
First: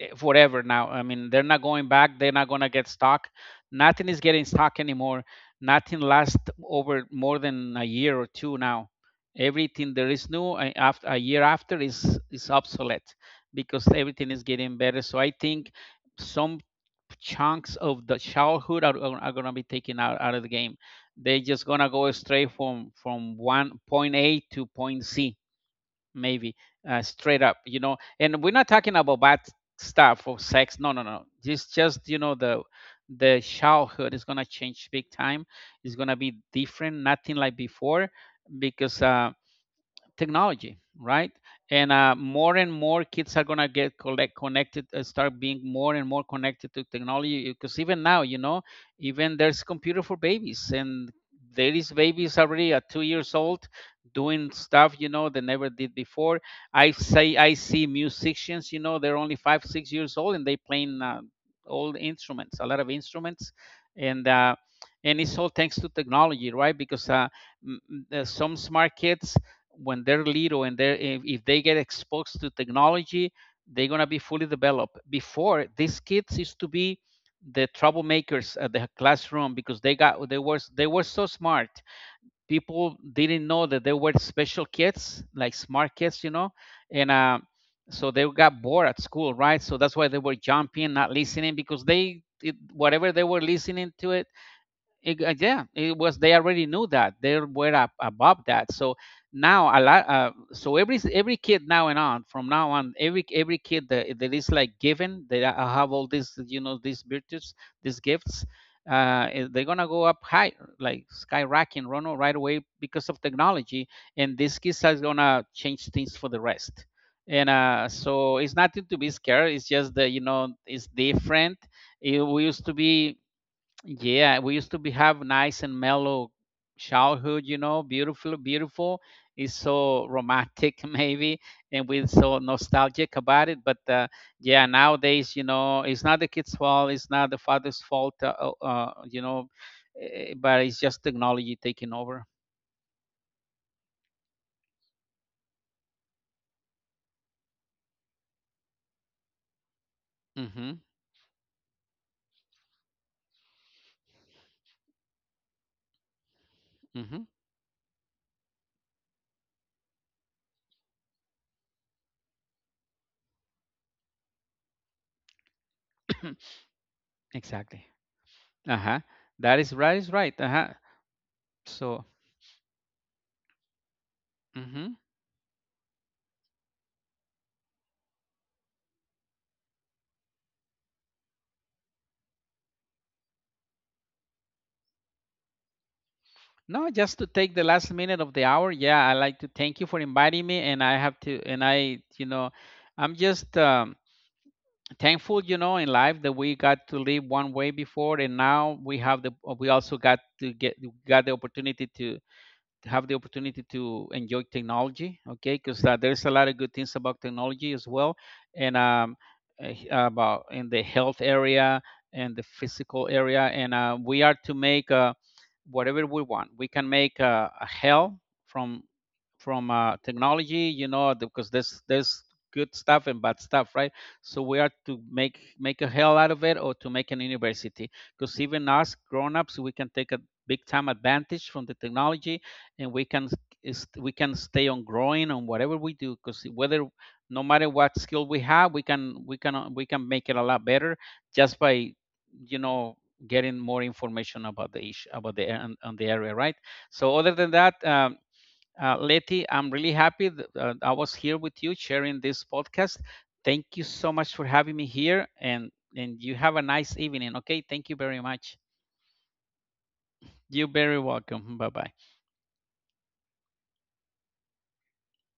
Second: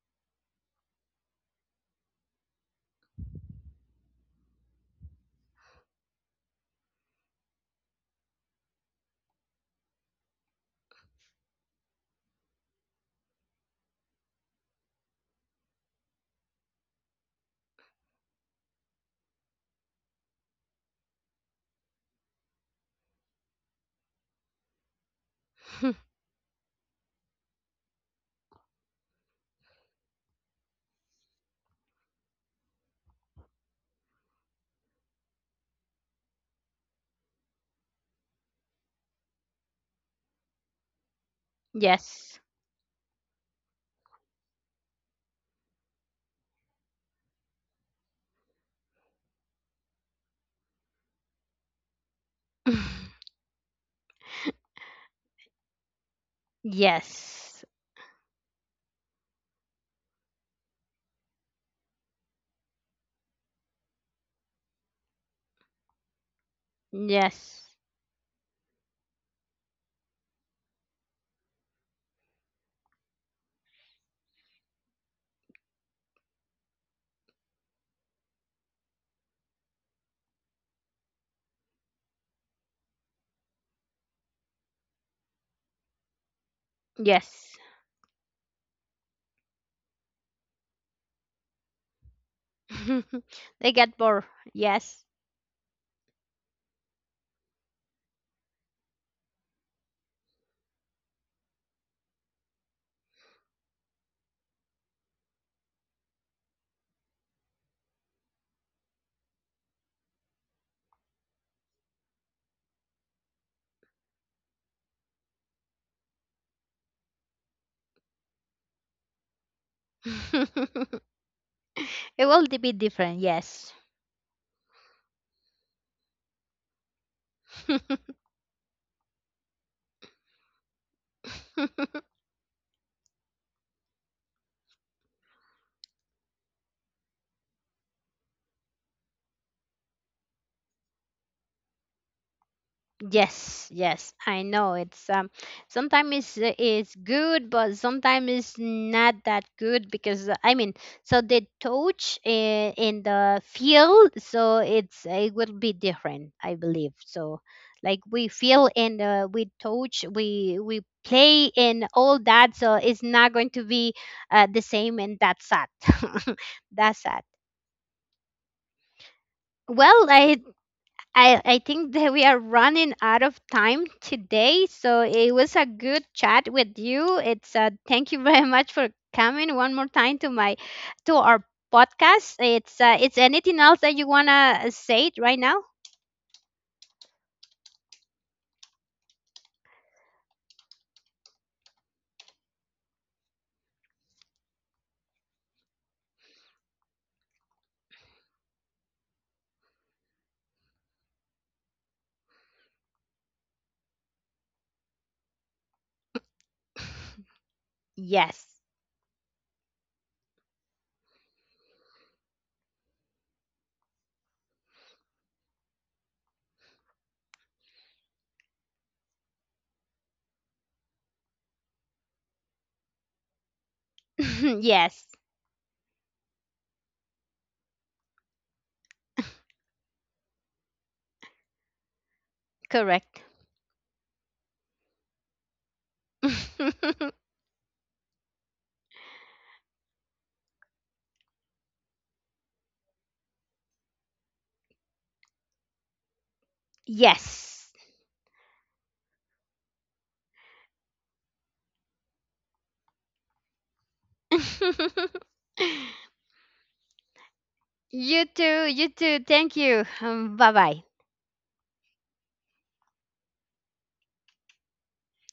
forever now. I mean, they're not going back. They're not going to get stuck. Nothing is getting stuck anymore. Nothing lasts over more than a year or two now. Everything there is new after a year after is obsolete because everything is getting better. So I think some chunks of the childhood are going to be taken out of the game. They're just going to go straight from one point A to point C maybe straight up and we're not talking about bad stuff or sex, no, no, no, just the childhood is going to change big time. It's going to be different, nothing like before, because technology, right? And
Yes.
more and more kids are gonna get collect connected, start being more and more connected to technology. Because even now, even there's computer for babies, and there is babies already at two years old doing stuff. They never did before. I say I
Yes.
see musicians, they're only 5 6 years old and they playing old instruments, a lot of instruments, and it's all thanks to technology, right? Because
Yes.
some smart kids when they're little and they're if they get exposed to technology, they're going to be fully developed. Before, these kids used to be the troublemakers at the classroom because they were so smart, people didn't know that they were special kids, like smart kids. And
Yes.
so they got bored at school, right, so that's why they were jumping, not listening, because whatever they were
They get
listening to
bored.
it
Yes.
it, uh, Yeah, it was. They already knew that they were up above that. So now a lot. So every kid now and on, from now on, every kid that is like given, they have all these, these virtues, these gifts. They're gonna go up high, like skyrocketing, Rono, right away because of technology, and this kids is gonna change things for the rest. And so it's nothing to be scared. It's just that it's different.
It
It,
will
we
be
used to
different.
be
Yes.
Yeah, we used to be have nice and mellow childhood, beautiful, beautiful. It's so romantic maybe, and we're so nostalgic about it. But yeah, nowadays, it's not the kid's fault, it's not the father's fault, but it's just technology taking over.
Yes, yes, I know. It's sometimes it's good, but sometimes it's not that good because I mean,
Mm-hmm.
so the touch in the field, so it's it will be different, I believe.
Mm-hmm.
So like we feel and we touch, we play and all that, so it's not going to be the same, and that's sad. That's sad.
Exactly. Uh-huh. That is right.
Well,
Is
I
right. Uh-huh.
I, I think that
So.
we are running out of time today. So
Mm-hmm.
it was a good chat with you. It's thank you very much for coming one more time to my to our podcast. It's anything else that you wanna say it right now?
No, just to take the last minute of the hour. Yeah, I like to thank you for inviting me, and I have to, and I, you know, I'm just thankful, in life that we got to live one way before, and now we also got the opportunity to enjoy technology. Okay, because there's a lot of good things about technology as well,
Yes,
and about in the health area and the physical area, and we are to make whatever we want. We can make a hell from technology, because there's good stuff and bad stuff, right. So we are
yes,
to make a hell out of it or to make an university, because even us grown-ups, we can take a big time advantage from the technology, and we
correct.
can we can stay on growing on whatever we do, because whether, no matter what skill we have, we can make it a lot better just by you know getting more information about the issue, about on the area, right. So other than
Yes.
that, Letty, I'm really happy that I was here with you sharing this podcast. Thank you so much for having me here, and you have a nice evening. Okay, thank you
You
very
too.
much.
You too. Thank you. Bye
You're
bye.
very welcome. Bye bye.